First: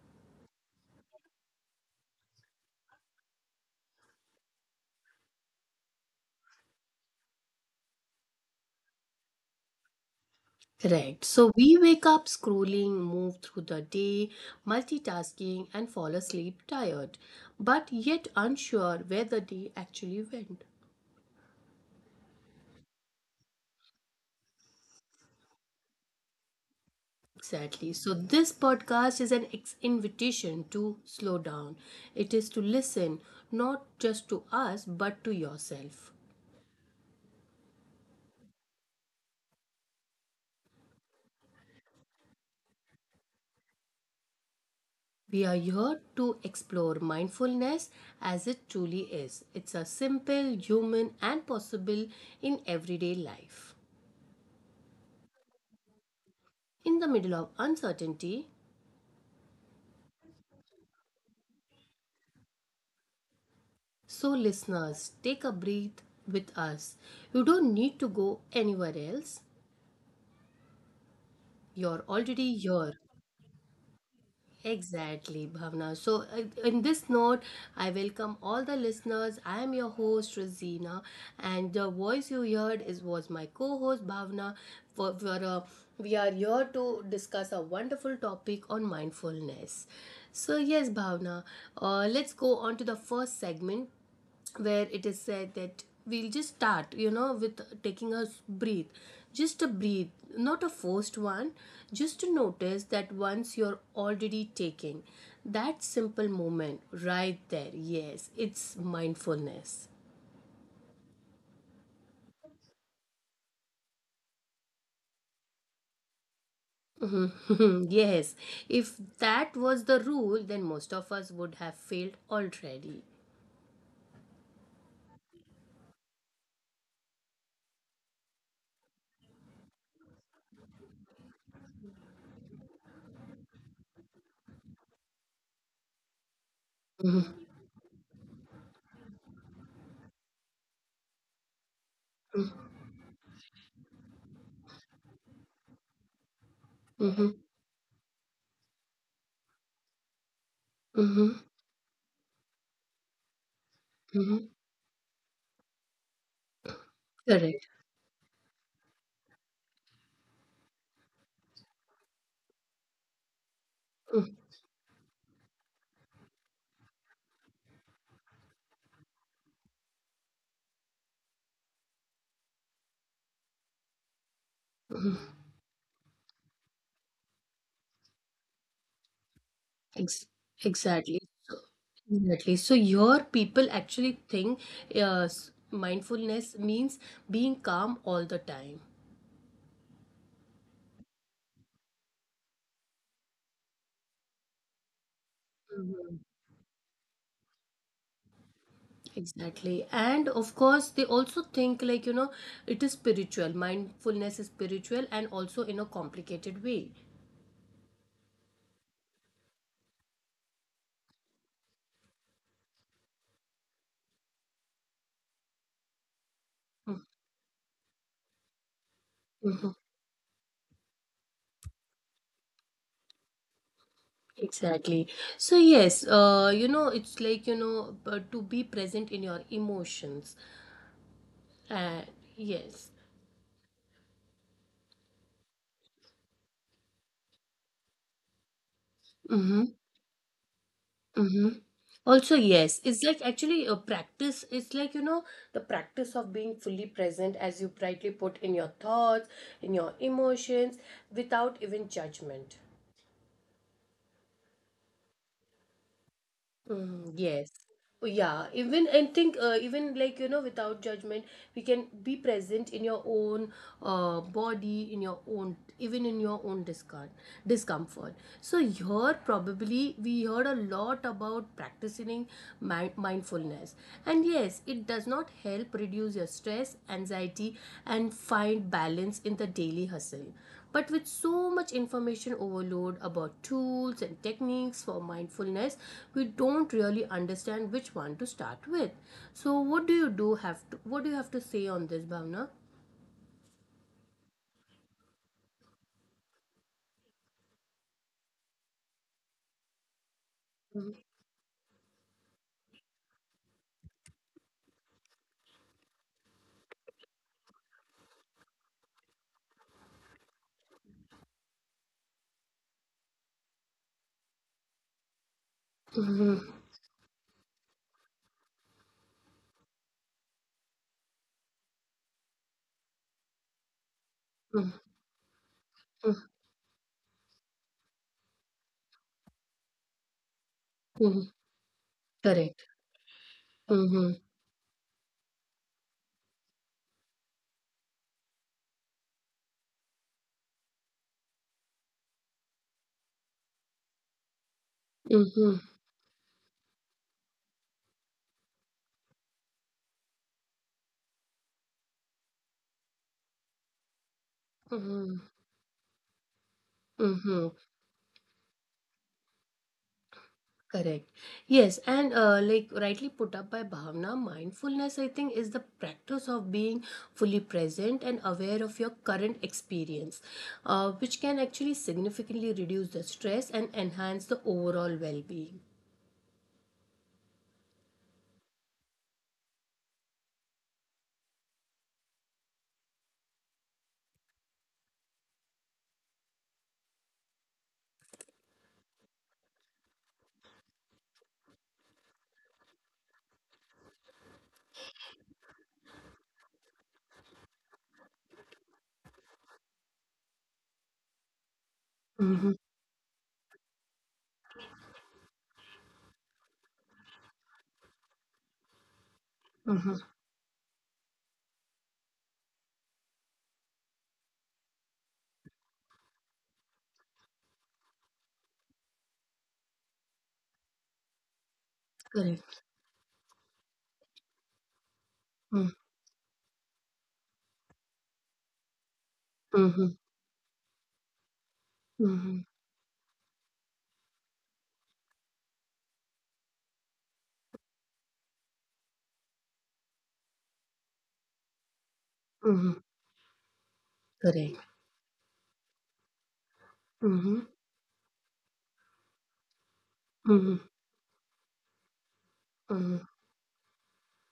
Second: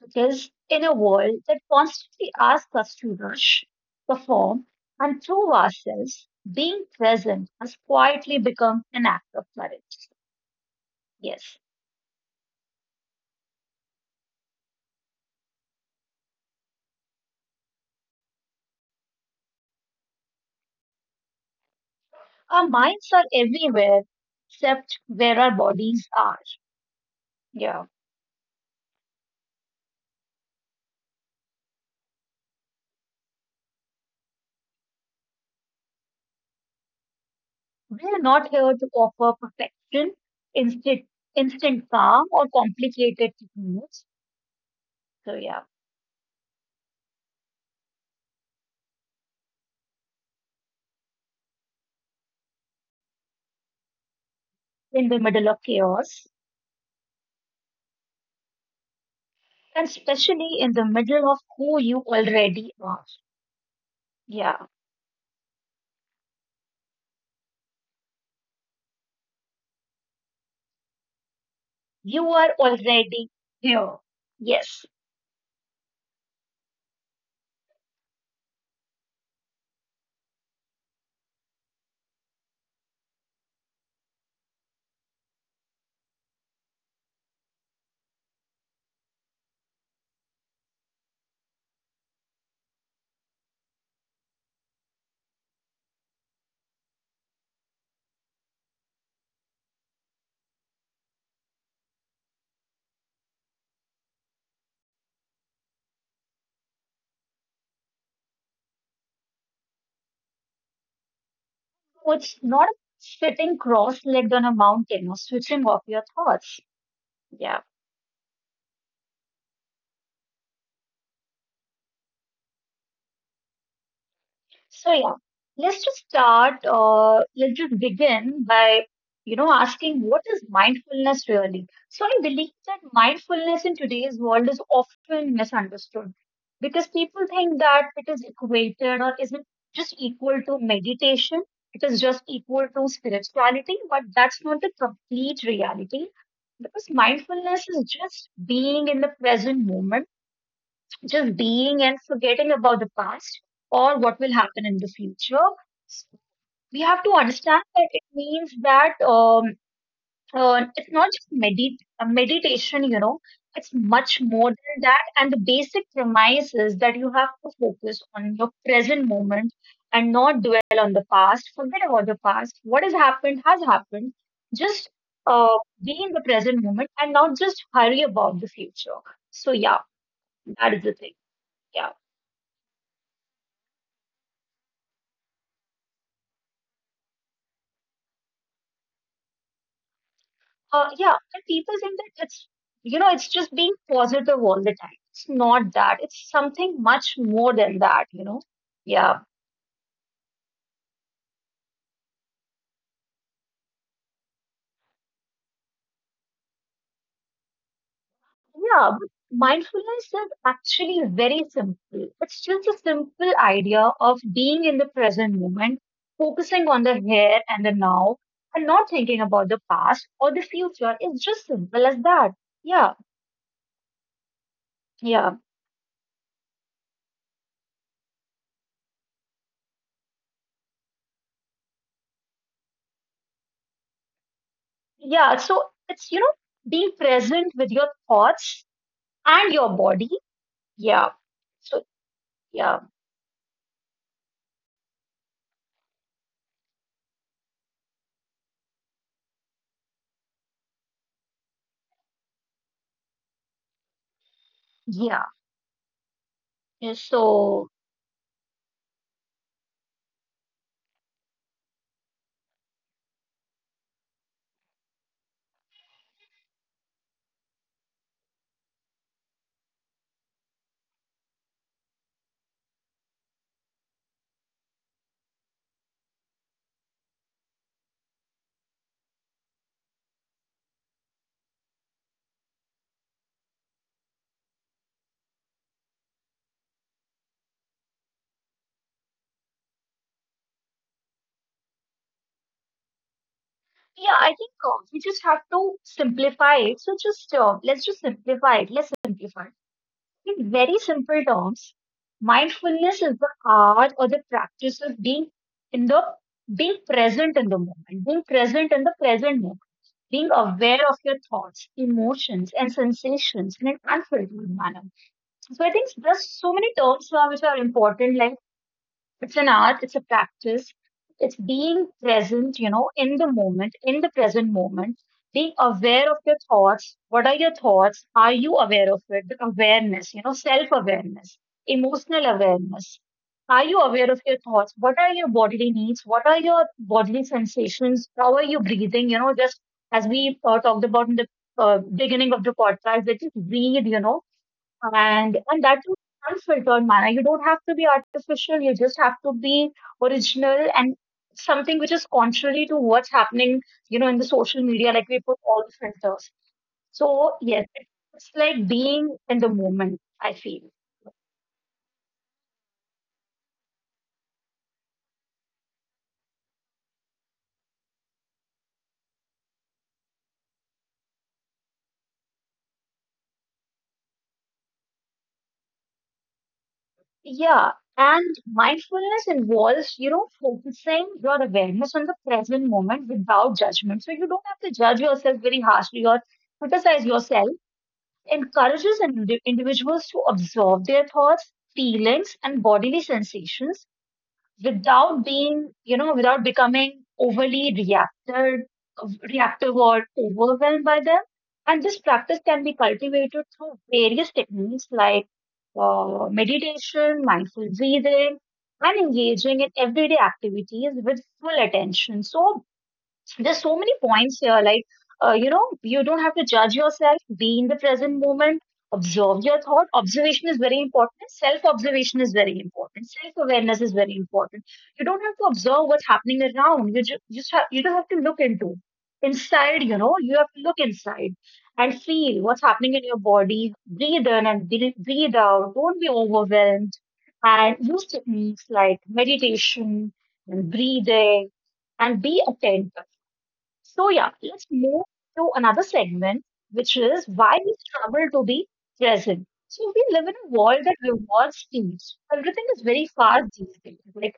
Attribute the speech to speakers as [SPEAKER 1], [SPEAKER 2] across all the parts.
[SPEAKER 1] Because in a world that constantly asks us to rush, perform, and prove ourselves, being present has quietly become an act of courage.
[SPEAKER 2] Correct. So
[SPEAKER 1] Yes.
[SPEAKER 2] we wake up scrolling, move through the day, multitasking, and fall asleep tired, but yet unsure where the day actually went.
[SPEAKER 1] Our minds are everywhere except where our bodies are.
[SPEAKER 2] Exactly.
[SPEAKER 1] Yeah.
[SPEAKER 2] So, this podcast is an invitation to slow down. It is to listen, not just to us, but to yourself.
[SPEAKER 1] We are not here to offer perfection, instant, instant calm, or complicated techniques.
[SPEAKER 2] We
[SPEAKER 1] So,
[SPEAKER 2] are
[SPEAKER 1] yeah,
[SPEAKER 2] here to explore mindfulness as it truly is. It's a simple, human, and possible in everyday life.
[SPEAKER 1] in the middle of chaos,
[SPEAKER 2] In the middle of uncertainty,
[SPEAKER 1] and especially in the middle of who you already are.
[SPEAKER 2] so
[SPEAKER 1] Yeah.
[SPEAKER 2] listeners, take a breath with us. You don't need to go anywhere else. You're
[SPEAKER 1] You
[SPEAKER 2] already
[SPEAKER 1] are
[SPEAKER 2] here.
[SPEAKER 1] already here. Yes.
[SPEAKER 2] Exactly, Bhavna. So, in this note, I welcome all the listeners. I am your host, Rosina, and the voice you heard is was my co-host, Bhavna. For we are here to discuss a wonderful topic on mindfulness. So, yes, Bhavna, let's go on to the first segment, where it is said that we'll just start with taking a breathe, just a breathe, not a forced one, just to notice that once you're already taking that simple moment, right there, yes, it's mindfulness.
[SPEAKER 1] So it's not sitting cross legged on a mountain or switching off your thoughts. Yeah.
[SPEAKER 2] Yes, if that was the rule, then most of us would have failed already.
[SPEAKER 1] So yeah, let's just start. Let's just begin by asking what is mindfulness really. So I believe that mindfulness in today's world is often misunderstood because people think that it is equated or isn't just equal to meditation. It is just equal to spirituality, but that's not the complete reality because
[SPEAKER 2] Mm-hmm.
[SPEAKER 1] mindfulness is just being in the present moment, just
[SPEAKER 2] Mm-hmm.
[SPEAKER 1] being and forgetting about the past or what will
[SPEAKER 2] Mm-hmm.
[SPEAKER 1] happen in the future. We have to understand
[SPEAKER 2] Correct.
[SPEAKER 1] that it means that it's not just meditation, you know, it's much more than that. And the basic premise is that you have to focus on your present moment and not dwell on the past. Forget about the past. What has happened has happened. Just
[SPEAKER 2] Mhm.
[SPEAKER 1] uh, be in the present moment and not just hurry about the future. So, yeah,
[SPEAKER 2] Ex-
[SPEAKER 1] that is the thing.
[SPEAKER 2] exactly. So,
[SPEAKER 1] Yeah.
[SPEAKER 2] exactly. So your people actually think mindfulness means being calm all the time.
[SPEAKER 1] Yeah, and people think that it's, you know, it's just being positive all the time. It's not that. It's something much more than that, you know. Yeah,
[SPEAKER 2] Exactly. And of course, they also think, like, it is spiritual. Mindfulness is spiritual and also in a complicated way.
[SPEAKER 1] yeah. But mindfulness is actually very simple. It's just a simple idea of being in the present moment, focusing on the here and the now, and not thinking about the
[SPEAKER 2] Mhm.
[SPEAKER 1] past or the future. It's just simple as that. Yeah,
[SPEAKER 2] Exactly.
[SPEAKER 1] yeah,
[SPEAKER 2] So yes, it's like, to be present in your emotions. Uh, yes.
[SPEAKER 1] yeah. So it's, you know, being present with your thoughts and your
[SPEAKER 2] Mm-hmm.
[SPEAKER 1] body. Yeah.
[SPEAKER 2] Mm-hmm.
[SPEAKER 1] So
[SPEAKER 2] Also,
[SPEAKER 1] yeah,
[SPEAKER 2] yes, it's like actually a practice. It's like, the practice of being fully present, as you brightly put, in your thoughts, in your emotions, without even judgment.
[SPEAKER 1] yeah. And
[SPEAKER 2] Mm, yes.
[SPEAKER 1] so
[SPEAKER 2] Oh, yeah, even I think, even like without judgment, we can be present in your own body, in your own, even in your own discard discomfort. So here probably we heard a lot about practicing mindfulness, and yes, it does not help reduce your stress, anxiety, and find balance in the daily hustle. But with so much information overload about tools and techniques for mindfulness, we don't really understand which one to start with. So what do you do have to what do you have to say on this, Bhavna?
[SPEAKER 1] yeah, I think we just have to simplify it. So just let's just simplify it. Let's simplify it. In very simple terms, mindfulness is the art or the practice of in the being present in the moment, being present in the present moment, being aware of your thoughts, emotions, and sensations in an unfiltered manner. So I think there's so
[SPEAKER 2] Mm-hmm.
[SPEAKER 1] many terms now which are important, like, it's an art, it's a practice, it's being present, you know, in the moment, in the present
[SPEAKER 2] Mm-hmm.
[SPEAKER 1] moment, being aware of your thoughts. What are your thoughts? Are you aware of it? The awareness, you know, self
[SPEAKER 2] Mm-hmm.
[SPEAKER 1] awareness, emotional
[SPEAKER 2] Correct.
[SPEAKER 1] awareness. Are you aware of
[SPEAKER 2] Mm-hmm.
[SPEAKER 1] your thoughts? What are your bodily needs? What are your bodily sensations? How are you breathing? You know, just as we talked about in the beginning of the podcast, that just breathe, you know, and
[SPEAKER 2] Mm-hmm.
[SPEAKER 1] and that's in unfiltered manner. You don't have to be artificial. You just have to be original and something which is contrary to what's happening, you know, in the social media. Like
[SPEAKER 2] Mm-hmm.
[SPEAKER 1] we put all the filters. So
[SPEAKER 2] Mm-hmm.
[SPEAKER 1] yes, it's like being in the moment. I feel,
[SPEAKER 2] Correct. Yes, and like rightly put up by Bhavna, mindfulness, I think, is the practice of being fully present and aware of your current experience, which can actually significantly reduce the stress and enhance the overall well being.
[SPEAKER 1] yeah. And mindfulness involves, you know, focusing your awareness on the present moment without judgment. So you don't have to judge yourself very harshly or criticize yourself, encourages individuals to absorb their thoughts, feelings, and bodily sensations without being, you know, without becoming reactive or overwhelmed by them. And this practice
[SPEAKER 2] Mm-hmm,
[SPEAKER 1] can be cultivated through various techniques like meditation, mindful breathing, and engaging in
[SPEAKER 2] mm-hmm,
[SPEAKER 1] everyday activities with full attention. So there's so many points here, like, you know, you don't have to judge yourself, be in the present moment, observe your thought. Observation is very important. Self observation is very
[SPEAKER 2] correct.
[SPEAKER 1] important. Self awareness is very important. You don't have to
[SPEAKER 2] Mm-hmm,
[SPEAKER 1] observe what's happening around. You just have, you don't have to look into inside, you know, you have to look inside and
[SPEAKER 2] mm-hmm,
[SPEAKER 1] feel what's happening in your body. Breathe in and breathe out. Don't be overwhelmed. And use techniques like meditation and breathing and be
[SPEAKER 2] mm-hmm,
[SPEAKER 1] attentive. So, yeah, let's
[SPEAKER 2] correct.
[SPEAKER 1] move to another segment, which is
[SPEAKER 2] Mm-hmm,
[SPEAKER 1] why we struggle to be present. So, we live in a
[SPEAKER 2] mm-hmm,
[SPEAKER 1] world that rewards speeds. Everything is very
[SPEAKER 2] mm-hmm.
[SPEAKER 1] fast these days. Like,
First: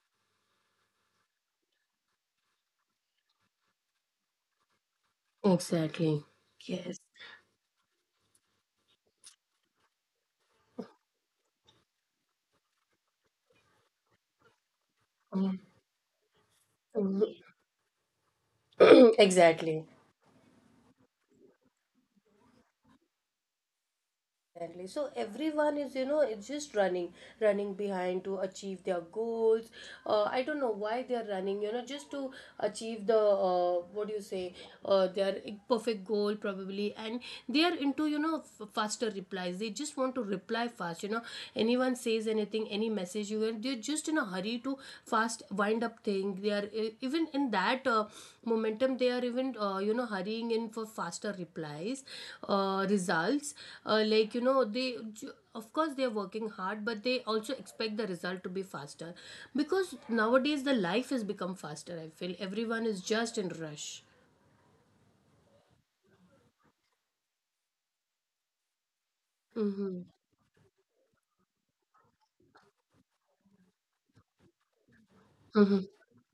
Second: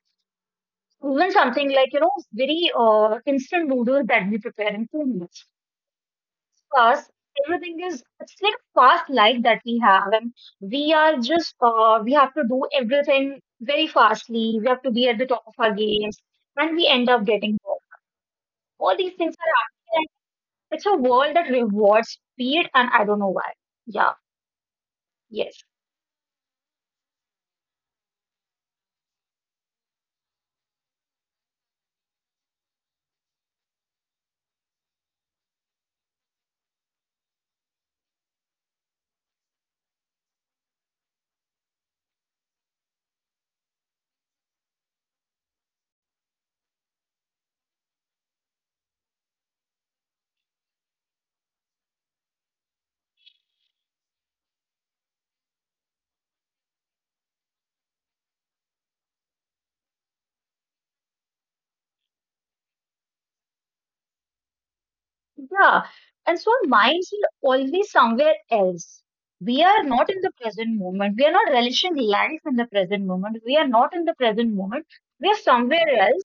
[SPEAKER 1] even something like, you know, very instant noodles that we prepare in 2 minutes.
[SPEAKER 2] Exactly. Yes.
[SPEAKER 1] Fast, everything is, it's like a fast life that we have. And we are just, we have to do everything very fastly. We have to be at the top of our games. And we end
[SPEAKER 2] Mm-hmm.
[SPEAKER 1] up getting bored. All these things are
[SPEAKER 2] Exactly.
[SPEAKER 1] happening. It's a world that rewards speed, and I don't know why. Yeah,
[SPEAKER 2] Exactly. So
[SPEAKER 1] yes,
[SPEAKER 2] everyone is, it's just running behind to achieve their goals. I don't know why they are running, just to achieve the what do you say, their perfect goal probably. And they are into, faster replies. They just want to reply fast. Anyone says anything, any message you get, they're just in a hurry to fast wind up thing. They are even in that momentum, they are even hurrying in for faster replies, results, like ju- of course they are working hard, but they also expect the result to be faster, because nowadays the life has become faster, I feel everyone is just in rush.
[SPEAKER 1] yeah. And so our minds are always somewhere else. We are
[SPEAKER 2] Mm-hmm.
[SPEAKER 1] not in the present moment. We are not relishing life in the present moment. We are not in the present moment. We are somewhere else.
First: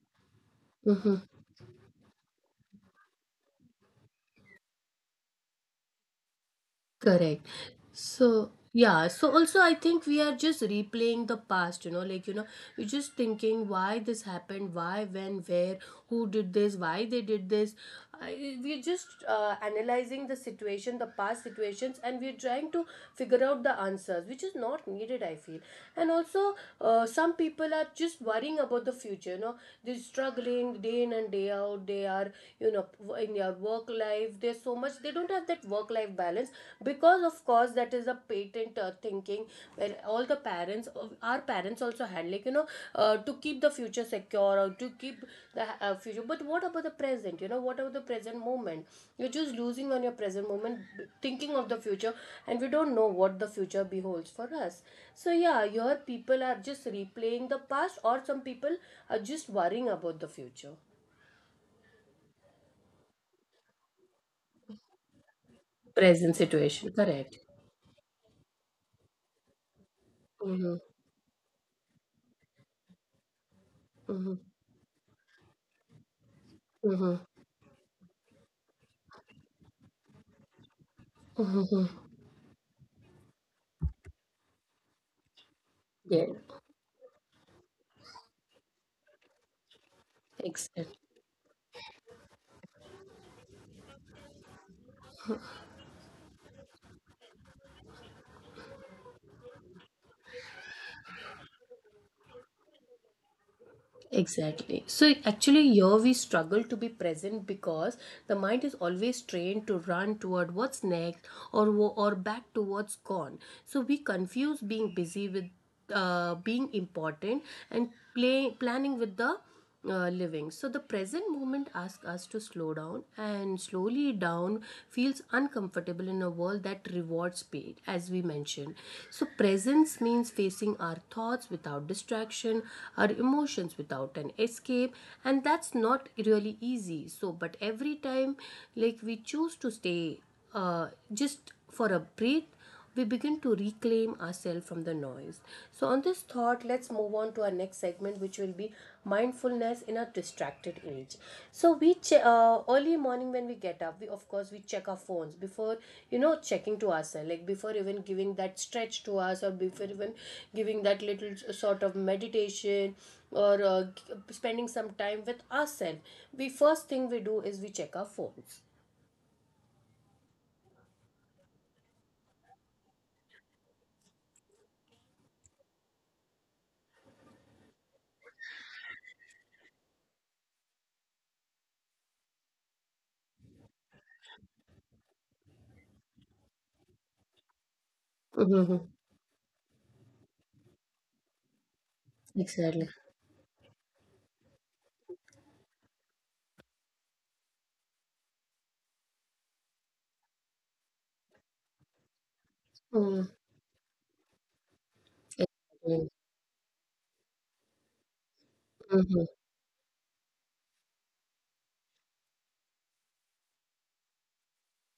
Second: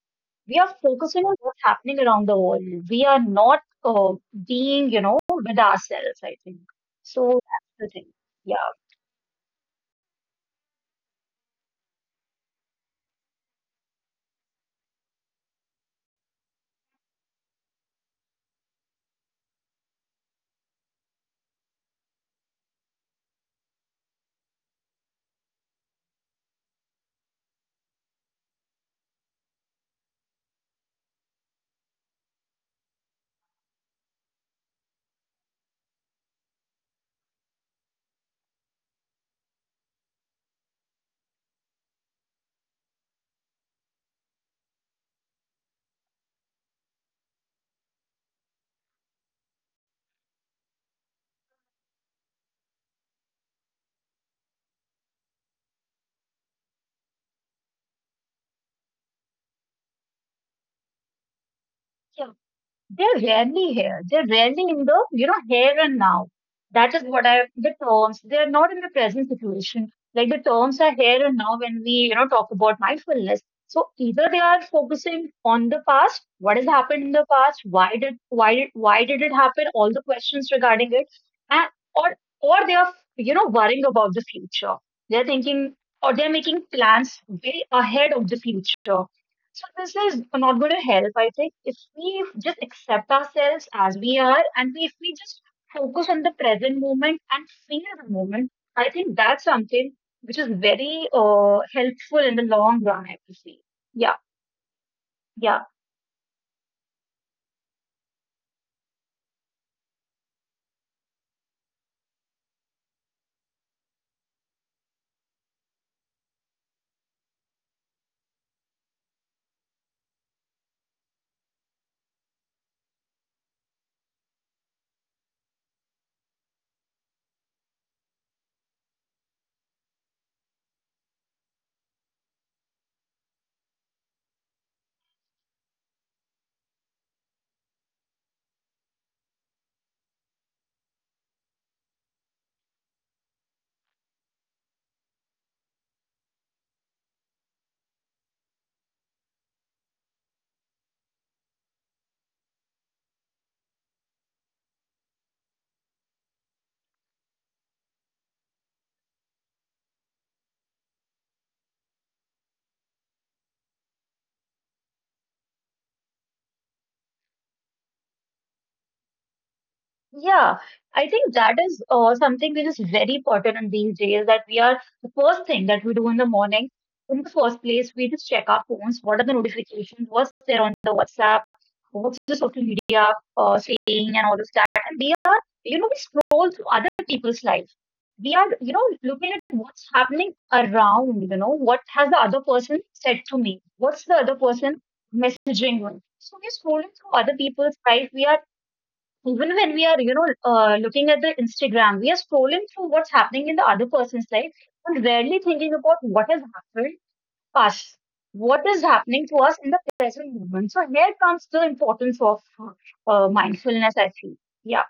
[SPEAKER 1] We are focusing on what's happening around the world. We are not being, you know, with ourselves, I think. So
[SPEAKER 2] Correct.
[SPEAKER 1] that's the thing.
[SPEAKER 2] So,
[SPEAKER 1] Yeah.
[SPEAKER 2] yeah. So, also, I think we are just replaying the past, like, we're just thinking why this happened, why, when, where, who did this, why they did this. We're just analyzing the situation, the past situations, and we're trying to figure out the answers, which is not needed, I feel. And also, some people are just worrying about the future, they're struggling day in and day out. They are, you know, in their work life, there's so much, they don't have that work life balance, because of course that is a patent thinking, where all the parents, our parents, also had, like, to keep the future secure, or to keep the future. But what about the present? What about the present moment? You're just losing on your present moment thinking of the future, and we don't know what the future beholds for us. So yeah, your people are just replaying the past, or some people are just worrying about the future,
[SPEAKER 1] Yeah. They're rarely here. They're rarely in the, you know, here and now.
[SPEAKER 2] present
[SPEAKER 1] That
[SPEAKER 2] situation.
[SPEAKER 1] is what I,
[SPEAKER 2] Correct.
[SPEAKER 1] the terms, they're not in the present situation. Like the terms are here and now when we, you know, talk about mindfulness. So either they
[SPEAKER 2] Mhm,
[SPEAKER 1] are focusing on the past, what has happened in the
[SPEAKER 2] mhm,
[SPEAKER 1] past, why did it happen, all the questions regarding it,
[SPEAKER 2] mhm,
[SPEAKER 1] and, or,
[SPEAKER 2] mhm.
[SPEAKER 1] or they are, you know, worrying about the future. They're thinking, or they're
[SPEAKER 2] Yeah,
[SPEAKER 1] making plans way ahead of the future. So this is not going to
[SPEAKER 2] exactly.
[SPEAKER 1] help, I think, if we just accept ourselves as we are and we, if we just focus on the present moment and feel the moment, I think that's something which is very helpful in the long run, I would. Yeah,
[SPEAKER 2] Exactly. So
[SPEAKER 1] yeah.
[SPEAKER 2] actually, here we struggle to be present because the mind is always trained to run toward what's next, or or back to what's gone. So we confuse being busy with being important, and planning with the living. So the present moment asks us to slow down, and slowly down feels uncomfortable in a world that rewards speed, as we mentioned. So presence means facing our thoughts without distraction, our emotions without an escape, and that's not really easy. So, but every time, like, we choose to stay just for a breath, we begin to reclaim ourselves from the noise. So, on this thought, let's move on to our next segment, which will be mindfulness in a distracted age. So, early morning when we get up, we of course we check our phones before checking to ourselves, like before even giving that stretch to us, or before even giving that little sort of meditation or spending some time with ourselves. We first thing we do is we check our phones.
[SPEAKER 1] Yeah, I think that is something which is very important these days that we are the first thing that we do in the morning. In the first place, we just check our phones. What are the notifications? What's there on the WhatsApp? What's the social media saying and all this that? And we are, you know, we scroll through other people's lives. We are, you know,
[SPEAKER 2] Mm-hmm.
[SPEAKER 1] looking at what's happening around, you know, what has the other person
[SPEAKER 2] Exactly.
[SPEAKER 1] said to me? What's the other person messaging me? So we're scrolling through other people's life. We are even when we are, you know, looking at the instagram, we are scrolling through what's happening in the other person's life, and rarely thinking
[SPEAKER 2] Mm-hmm.
[SPEAKER 1] about what has happened to us, what is happening to us in the present moment. So here comes the importance of mindfulness, I feel. Yeah,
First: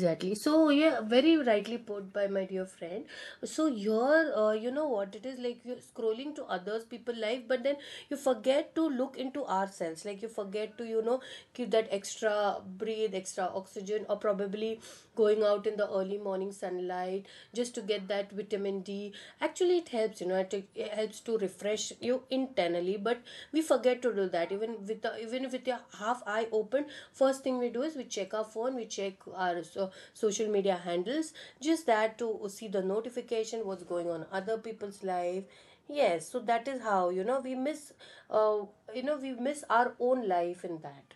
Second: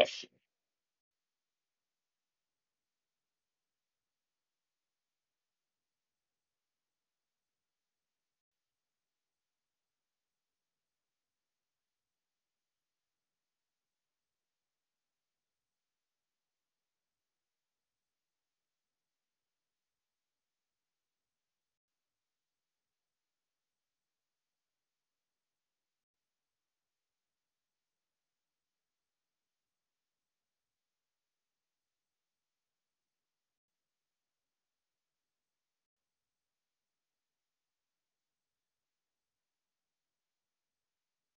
[SPEAKER 1] yes,
[SPEAKER 2] So yeah, very rightly put by my dear friend. So you know what it is, like, you're scrolling to others people life, but then you forget to look into ourselves. Like, you forget to give that extra breathe, extra oxygen, or probably going out in the early morning sunlight just to get that vitamin D. Actually, it helps. It helps to refresh you internally, but we forget to do that. Even with the, even with your half eye open, first thing we do is we check our phone, we check our social media handles, just that to see the notification what's going on other people's life. Yes, so that is how uh, we miss our own life in that.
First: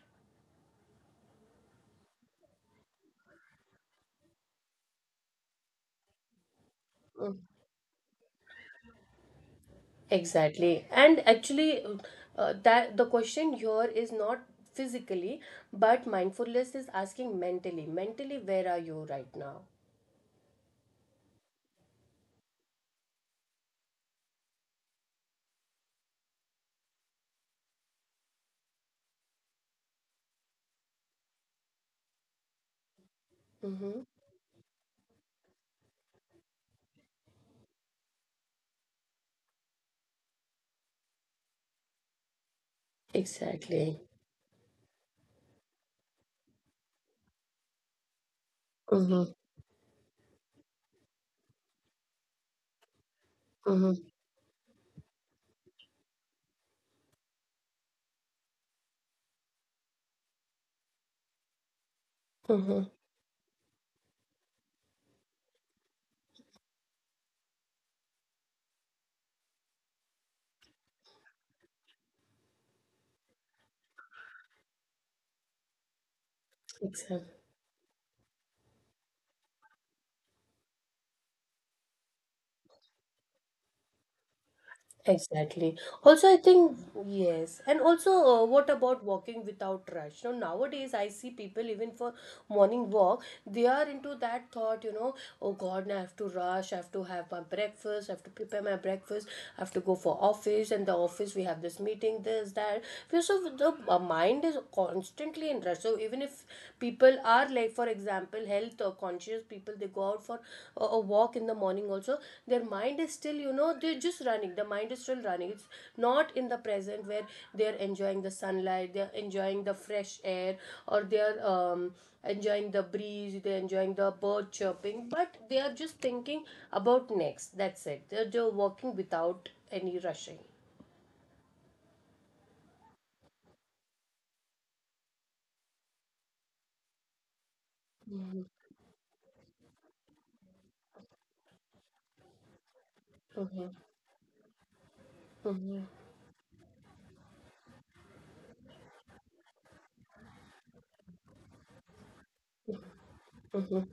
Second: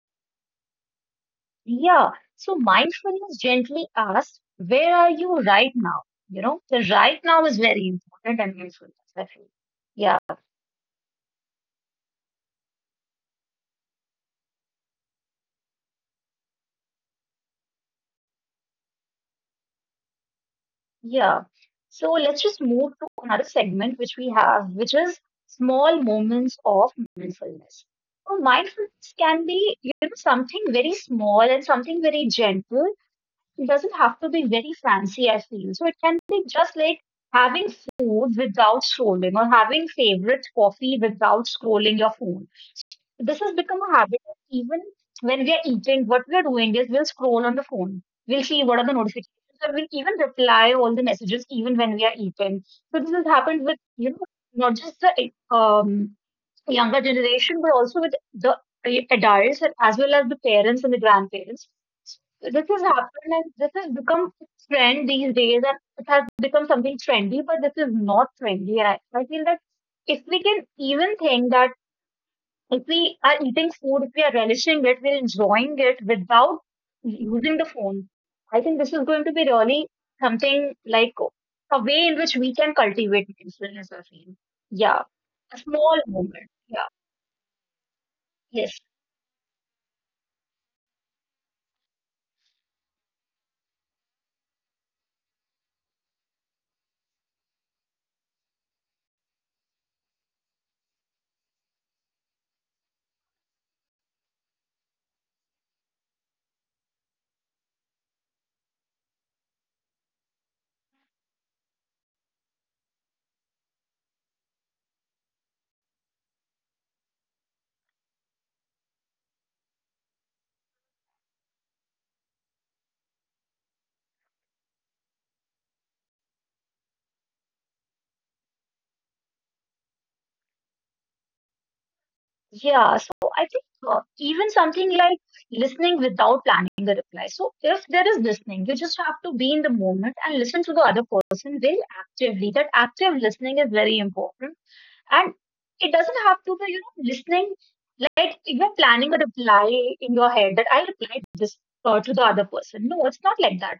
[SPEAKER 1] yeah. So mindfulness gently asks, where are you right now? You know, the right
[SPEAKER 2] Mm.
[SPEAKER 1] now is very important and mindfulness I feel. Yeah.
[SPEAKER 2] Exactly. And actually, that the question here is not physically, but mindfulness is asking mentally. Mentally, where are you right now?
[SPEAKER 1] Yeah. So let's just move to another segment which we have, which is small moments of mindfulness. So mindfulness can be, you know, something very small and something very gentle. It doesn't have
[SPEAKER 2] Mm-hmm.
[SPEAKER 1] to be very fancy, I feel. So it can be just like having food without scrolling or having favorite coffee without scrolling your phone. This has become a
[SPEAKER 2] Exactly.
[SPEAKER 1] habit. Even when we are eating, what we are doing is we'll scroll on the phone. We'll see what are the
[SPEAKER 2] Mm-hmm.
[SPEAKER 1] notifications, and we'll even reply all the messages even when we are eating. So this has happened with,
[SPEAKER 2] Mm-hmm.
[SPEAKER 1] you know, not just the younger generation, but also with the adults and as well as the parents and the grandparents. This has
[SPEAKER 2] Mm-hmm.
[SPEAKER 1] happened and this has become a trend these days, and it has become something trendy. But this is not trendy, and I feel that if we can even think that if we are eating food, if we are relishing it, we're enjoying it without
[SPEAKER 2] Exactly.
[SPEAKER 1] using the phone. I think this is going to be really something like a way in which we can cultivate mindfulness. I feel, yeah, a
[SPEAKER 2] Exactly.
[SPEAKER 1] small
[SPEAKER 2] Also, I
[SPEAKER 1] moment.
[SPEAKER 2] think,
[SPEAKER 1] Yeah,
[SPEAKER 2] yes. And also, what
[SPEAKER 1] yes,
[SPEAKER 2] about walking without rush? Now, nowadays, I see people, even for morning walk, they are into that thought, oh God, now I have to rush, I have to have my breakfast, I have to prepare my breakfast, I have to go for office, and the office, we have this meeting, this, that. So, the mind is constantly in rush. So, even if people are, like, for example, health or conscious people, they go out for a walk in the morning also, their mind is still, they're just running, the mind is still running. It's not in the present, where they're enjoying the sunlight, they're enjoying the fresh air, or they're enjoying the breeze, they're enjoying the bird chirping, but they are just thinking about next. That's it, they're just walking without any rushing.
[SPEAKER 1] yeah. So I think even something like listening without planning the reply. So if there is listening, you just have to be in the moment and listen to the other person very actively. That active listening is very important. And
[SPEAKER 2] Mhm.
[SPEAKER 1] it doesn't have to be, you know, listening. Like if you're planning a reply in your head that I'll reply this to the other person. No, it's not like that.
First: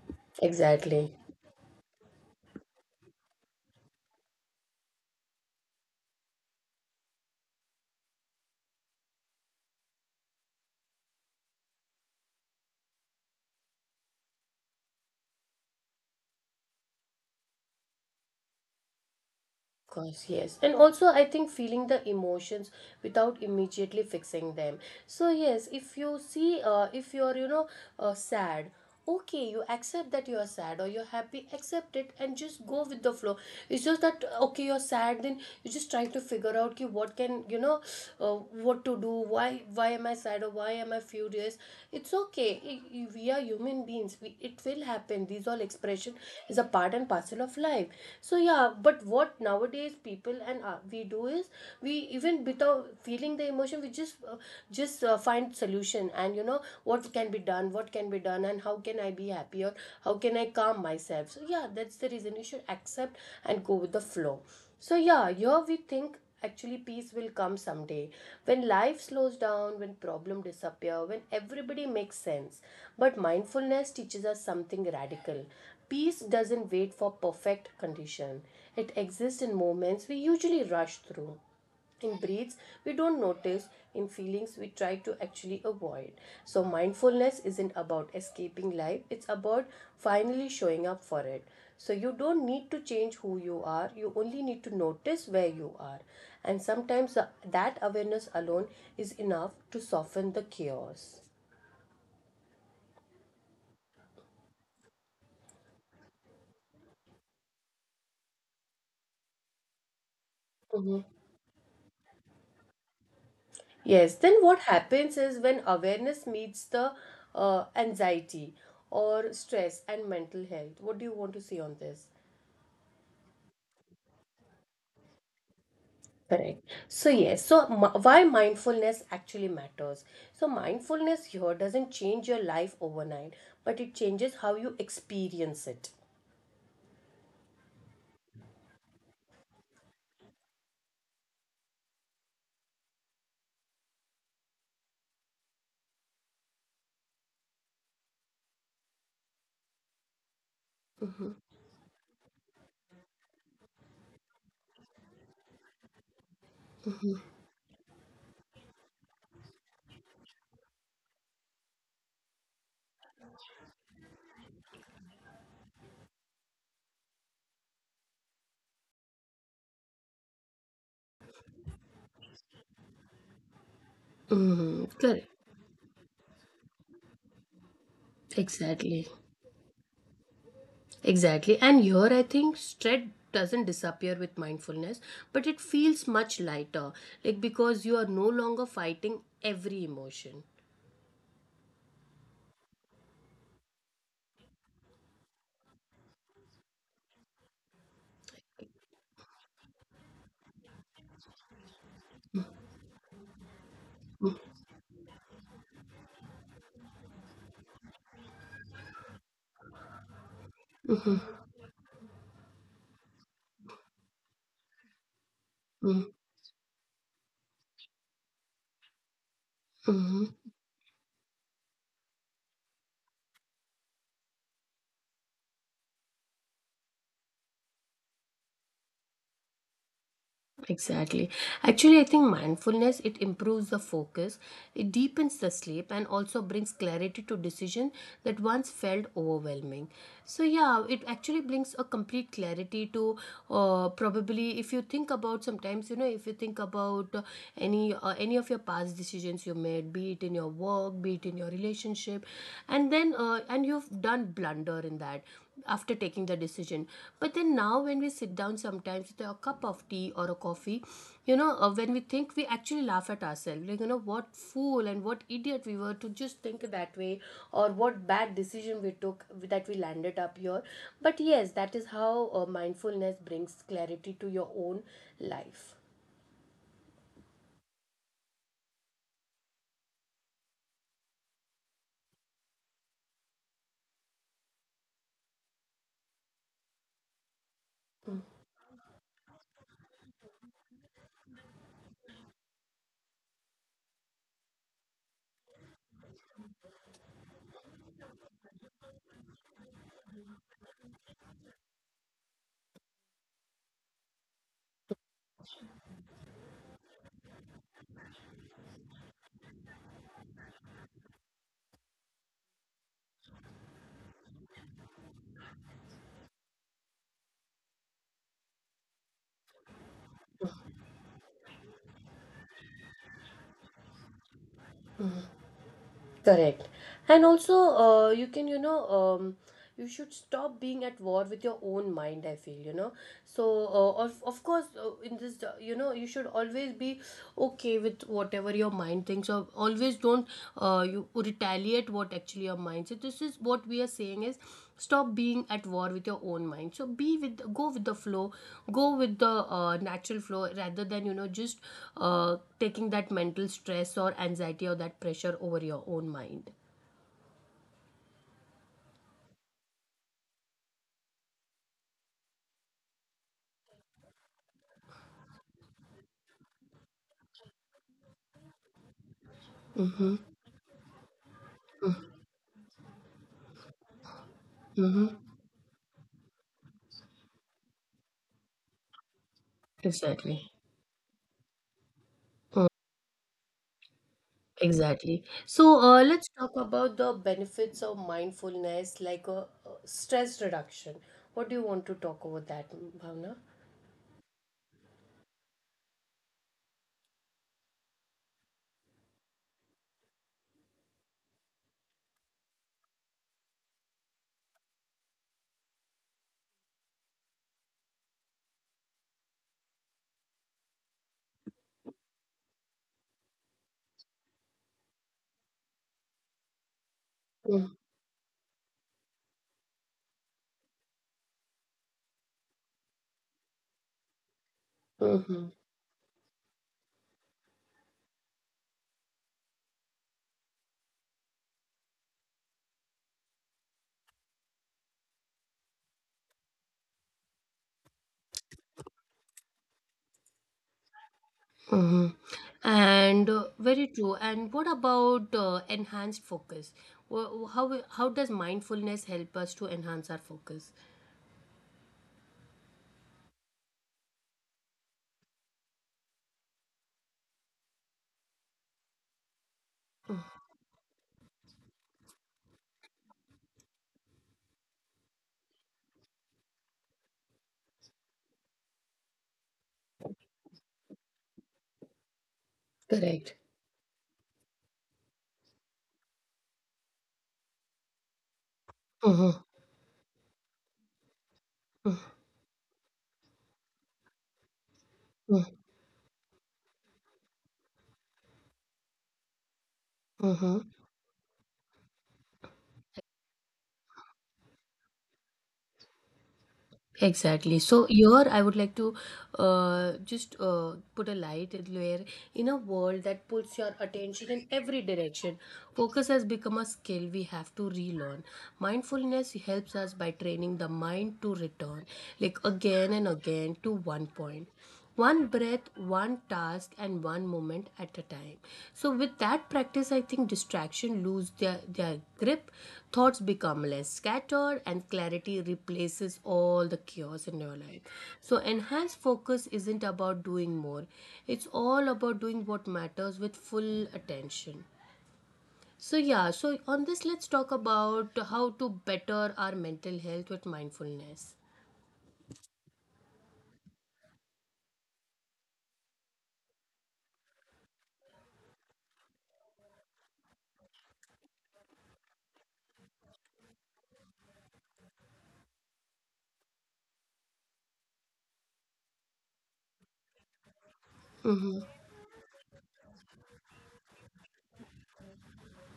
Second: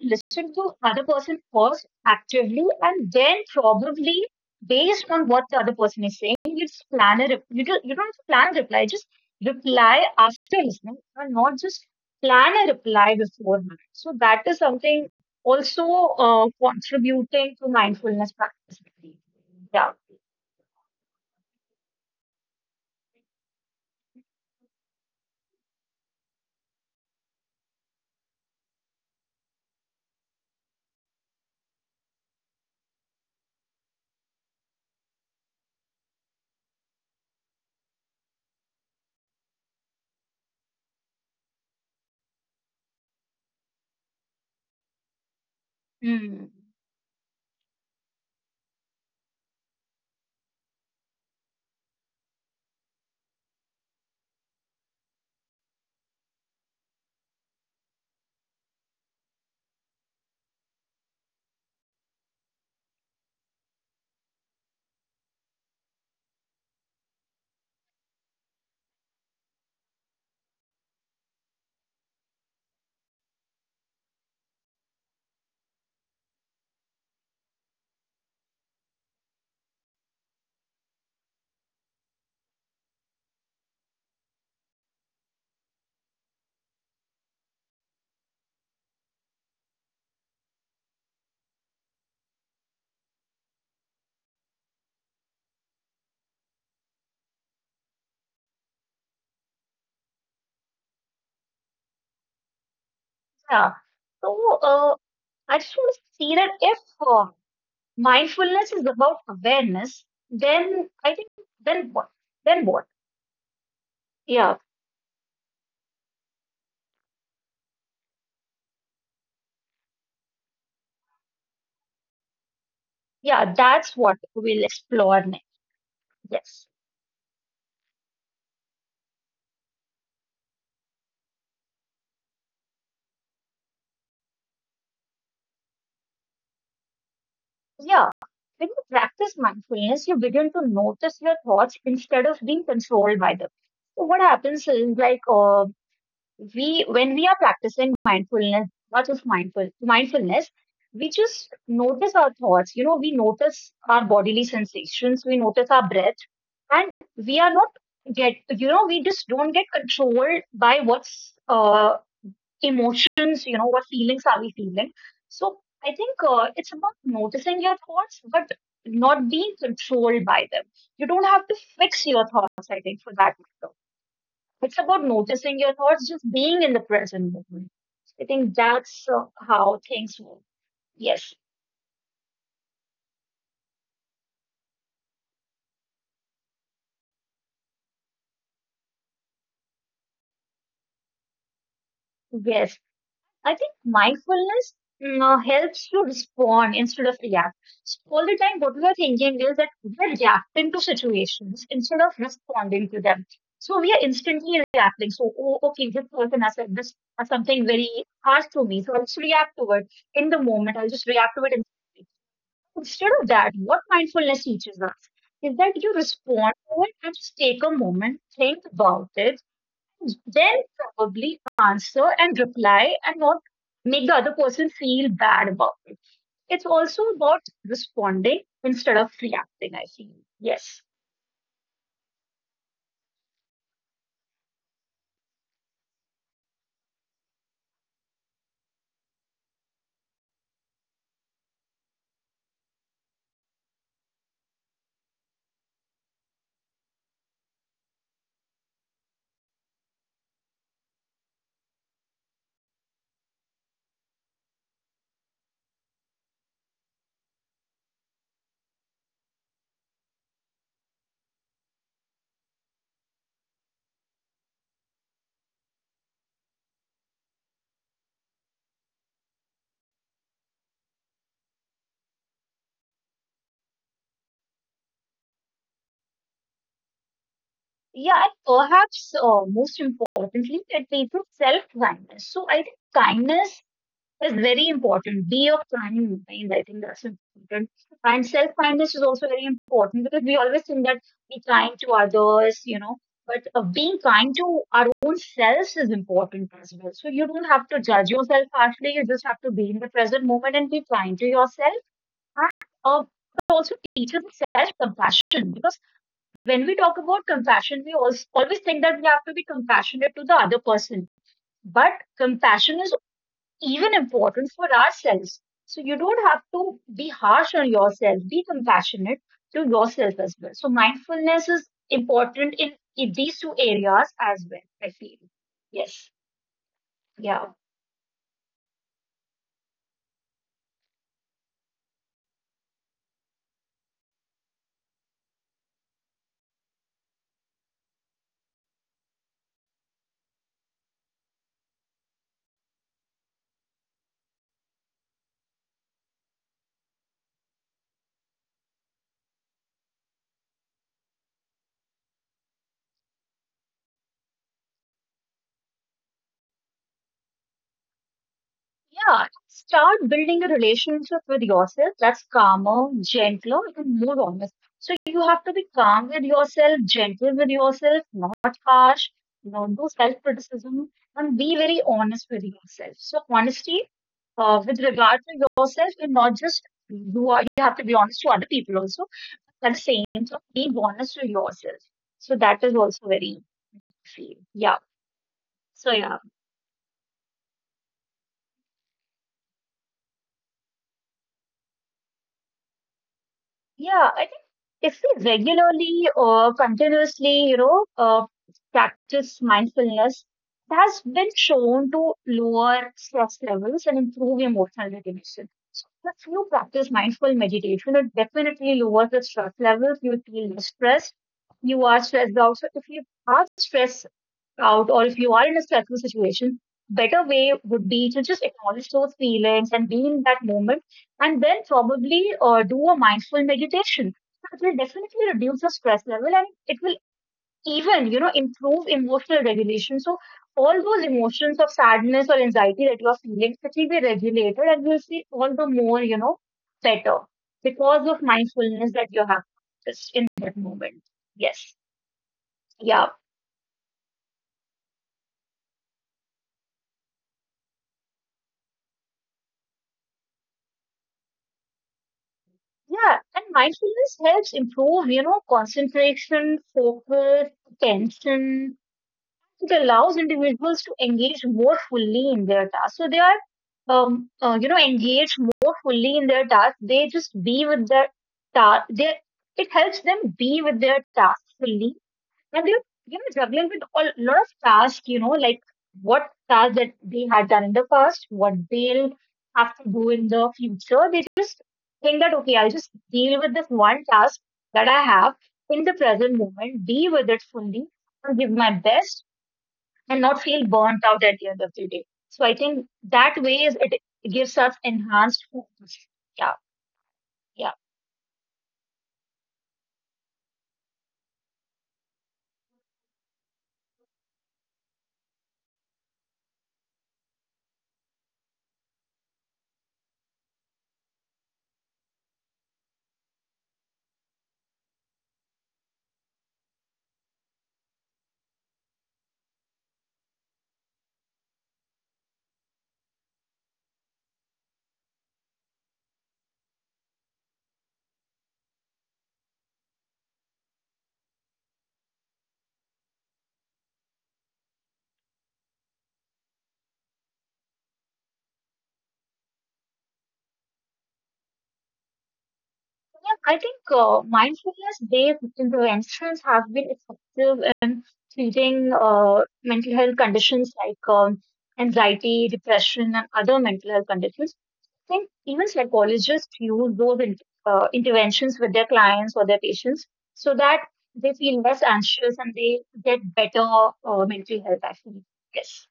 [SPEAKER 1] Listen to other
[SPEAKER 2] Exactly.
[SPEAKER 1] person first actively, and then probably based on what the other person is saying, you just plan a rep- you, do, you don't have to plan a reply. Just reply after listening, and not just plan a reply beforehand. So that is something also contributing to mindfulness practice. Yeah.
[SPEAKER 2] Of course, yes. And also, I think feeling the emotions without immediately fixing them. So, yes, if you're, sad, okay, you accept that you're sad, or you're happy, accept it and just go with the flow. It's just that, okay, you're sad, then you just try to figure out ki what can, uh, what to do, why am I sad, or why am I furious? It's okay. We are human beings. It will happen. These all expression
[SPEAKER 1] Mm,
[SPEAKER 2] is a part and parcel of life. So yeah, but what nowadays people and we do is, we even without feeling the emotion, we just find solution, and what can be done, what can be done, and how can I be happier? How can I calm myself? So yeah, that's the reason you should accept and go with the flow. So yeah, here we think actually peace will come someday, when life slows down, when problems disappear, when everybody makes sense. But mindfulness teaches us something radical. Peace doesn't wait for perfect condition. It exists in moments we usually rush through, in breeds we don't notice, in feelings we try to actually avoid. So mindfulness isn't about escaping life, it's about finally showing up for it. So you don't need to change who you are, you only need to notice where you are. And that awareness alone is enough to soften the chaos.
[SPEAKER 1] yeah. So uh, I just want to see that if uh, mindfulness is about awareness, then I think then what? Then what?
[SPEAKER 2] Yes, then
[SPEAKER 1] Yeah,
[SPEAKER 2] what happens is when awareness meets the anxiety or stress and mental health. What do you want to say on this?
[SPEAKER 1] yeah. That's what we'll explore next. Yes.
[SPEAKER 2] Correct. So, yes, so why mindfulness actually matters? So, mindfulness here doesn't change your life overnight, but it changes how you experience it.
[SPEAKER 1] Yeah. When you practice mindfulness, you begin to notice your thoughts instead of being controlled by them. So what happens is like we when we are practicing mindfulness, not just mindfulness, we just notice our thoughts, we notice our bodily sensations, we notice our breath, and we are not get, we just don't get controlled by what's emotions, what feelings are we feeling. So I think it's about noticing your thoughts but not being controlled by them. You don't have to fix your thoughts, I think, for that matter. It's
[SPEAKER 2] Mm,
[SPEAKER 1] about
[SPEAKER 2] correct.
[SPEAKER 1] noticing your thoughts, just being in the present moment. I think that's
[SPEAKER 2] Exactly.
[SPEAKER 1] how things work. Yes,
[SPEAKER 2] Exactly. And here I think stress doesn't disappear with mindfulness, but it feels much lighter. Like because you are no longer fighting every emotion.
[SPEAKER 1] yes. I think mindfulness helps you respond instead of react. So all the time, what we are thinking is that we are reacting to situations instead of responding to them. So we are instantly reacting. So, oh, okay, this person has said this, has something very harsh to me. So I'll just react to it in the moment. I'll just react to it. Instead of that, what mindfulness teaches us is that you respond to it and just take a moment, think about it,
[SPEAKER 2] Mm-hmm.
[SPEAKER 1] then probably answer and reply and not make the other person feel bad about it. It's also about responding instead of reacting, I feel. Yes.
[SPEAKER 2] Exactly. Actually, I think mindfulness it improves the focus, it deepens the sleep and also brings clarity to decision that once felt overwhelming. So yeah, it actually brings a complete clarity to, probably if you think about sometimes, you know, if you think about any of your past decisions you made, be it in your work, be it in your relationship, and you've done blunder in that after taking the decision. But then now when we sit down sometimes with a cup of tea or a coffee, you know, when we think we actually laugh at ourselves, like you know what fool and what idiot we were to just think that way, or what bad decision we took that we landed up here. But yes, that is how mindfulness brings clarity to your own life.
[SPEAKER 1] Yeah, and perhaps most importantly, it leads to self kindness. So I think kindness is very important. Be of planning mind. I think that's important. And self kindness is also very important because we always think that be kind to others, you know, but being kind to our own selves is important as well. So you don't have to judge yourself harshly. You just have to be in the present moment and be kind to yourself. And uh, it also teaches self compassion because when we talk about compassion, we also always think that we have to be compassionate to the other person. But compassion is even important for ourselves. So you don't have to be harsh on yourself, be compassionate to yourself as well. So mindfulness is important in these two areas as well, I feel. Yes.
[SPEAKER 2] Correct. And also,
[SPEAKER 1] Yeah.
[SPEAKER 2] you can, you know, um, you should stop being at war with your own mind, I feel, you know. So, of course, in this, you know, you should always be okay with whatever your mind thinks, or always don't, you retaliate what actually your mind. So this is what we are saying is stop being at war with your own mind. So be with, go with the flow, go with the natural flow, rather than, you know, just taking that mental stress or anxiety or that pressure over your own mind.
[SPEAKER 1] Yeah, start building a relationship with yourself that's calmer, gentler, and more honest. So you have to be calm with yourself, gentle with yourself, not harsh, not do self criticism, and be very honest with yourself. So honesty with
[SPEAKER 2] Mm-hmm.
[SPEAKER 1] regard to yourself, and not just you are. You have to be honest to other people also. At the same time,
[SPEAKER 2] Exactly.
[SPEAKER 1] being honest to yourself. So
[SPEAKER 2] Mm.
[SPEAKER 1] that is also very key. Yeah.
[SPEAKER 2] Exactly. So
[SPEAKER 1] So yeah.
[SPEAKER 2] let's talk about the benefits of mindfulness, like a stress reduction. What do you want to talk about that, Bhavna?
[SPEAKER 1] Yeah, I think if we regularly or continuously, you know, practice mindfulness, it has been shown to lower stress levels and improve emotional regulation. So if you practice mindful meditation, it definitely lowers the stress levels. You feel less stressed. You are stressed out. So if you are stressed out or if you are in a stressful situation, better way would be to just acknowledge those feelings and be in that moment and then probably do a mindful meditation. It will definitely
[SPEAKER 2] Mm-hmm.
[SPEAKER 1] reduce the stress level and it will even, you know, improve emotional regulation. So all those emotions of sadness or anxiety that you are feeling, it will be regulated and you'll see all the more, you know, better because of mindfulness that you have just in that moment. Yes.
[SPEAKER 2] Mm-hmm.
[SPEAKER 1] Yeah.
[SPEAKER 2] And very true. And what about enhanced focus? How does mindfulness help us to enhance our focus?
[SPEAKER 1] Yeah, and mindfulness helps improve, you know, concentration, focus, attention. It allows individuals to engage more fully in their task. So they are, you know, engaged more fully in their task. They just be with their task. They it helps them be with their task fully and they're, you know,
[SPEAKER 2] Correct.
[SPEAKER 1] juggling with a lot of tasks, you know, like what tasks that they had done in the past, what they'll
[SPEAKER 2] Mm-hmm.
[SPEAKER 1] have to do in the future. They just think that, okay, I'll just deal with this one task that I have
[SPEAKER 2] Mm-hmm.
[SPEAKER 1] in the present moment, be with it fully, and give my best and not feel
[SPEAKER 2] Mm-hmm.
[SPEAKER 1] burnt out at the end of the day. So I think that way is it gives us enhanced focus. Yeah, yeah.
[SPEAKER 2] Exactly. So here I would like to, just put a light where, in a world that pulls your attention in every direction, focus has become a skill we have to relearn. Mindfulness helps us by training the mind to return, like again and again, to one point. One breath, one task, and one moment at a time. So with that practice, I think distraction lose their grip, thoughts become less scattered, and clarity replaces all the chaos in your life. So enhanced focus isn't about doing more, it's all about doing what matters with full attention. So yeah, so on this let's talk about how to better our mental health with mindfulness.
[SPEAKER 1] So yeah, I think mindfulness based interventions have been effective treating mental health conditions like anxiety, depression, and other mental health conditions. I think even psychologists use those in, interventions with their clients or their patients so that they feel less anxious and they get better mental health, actually. Yes.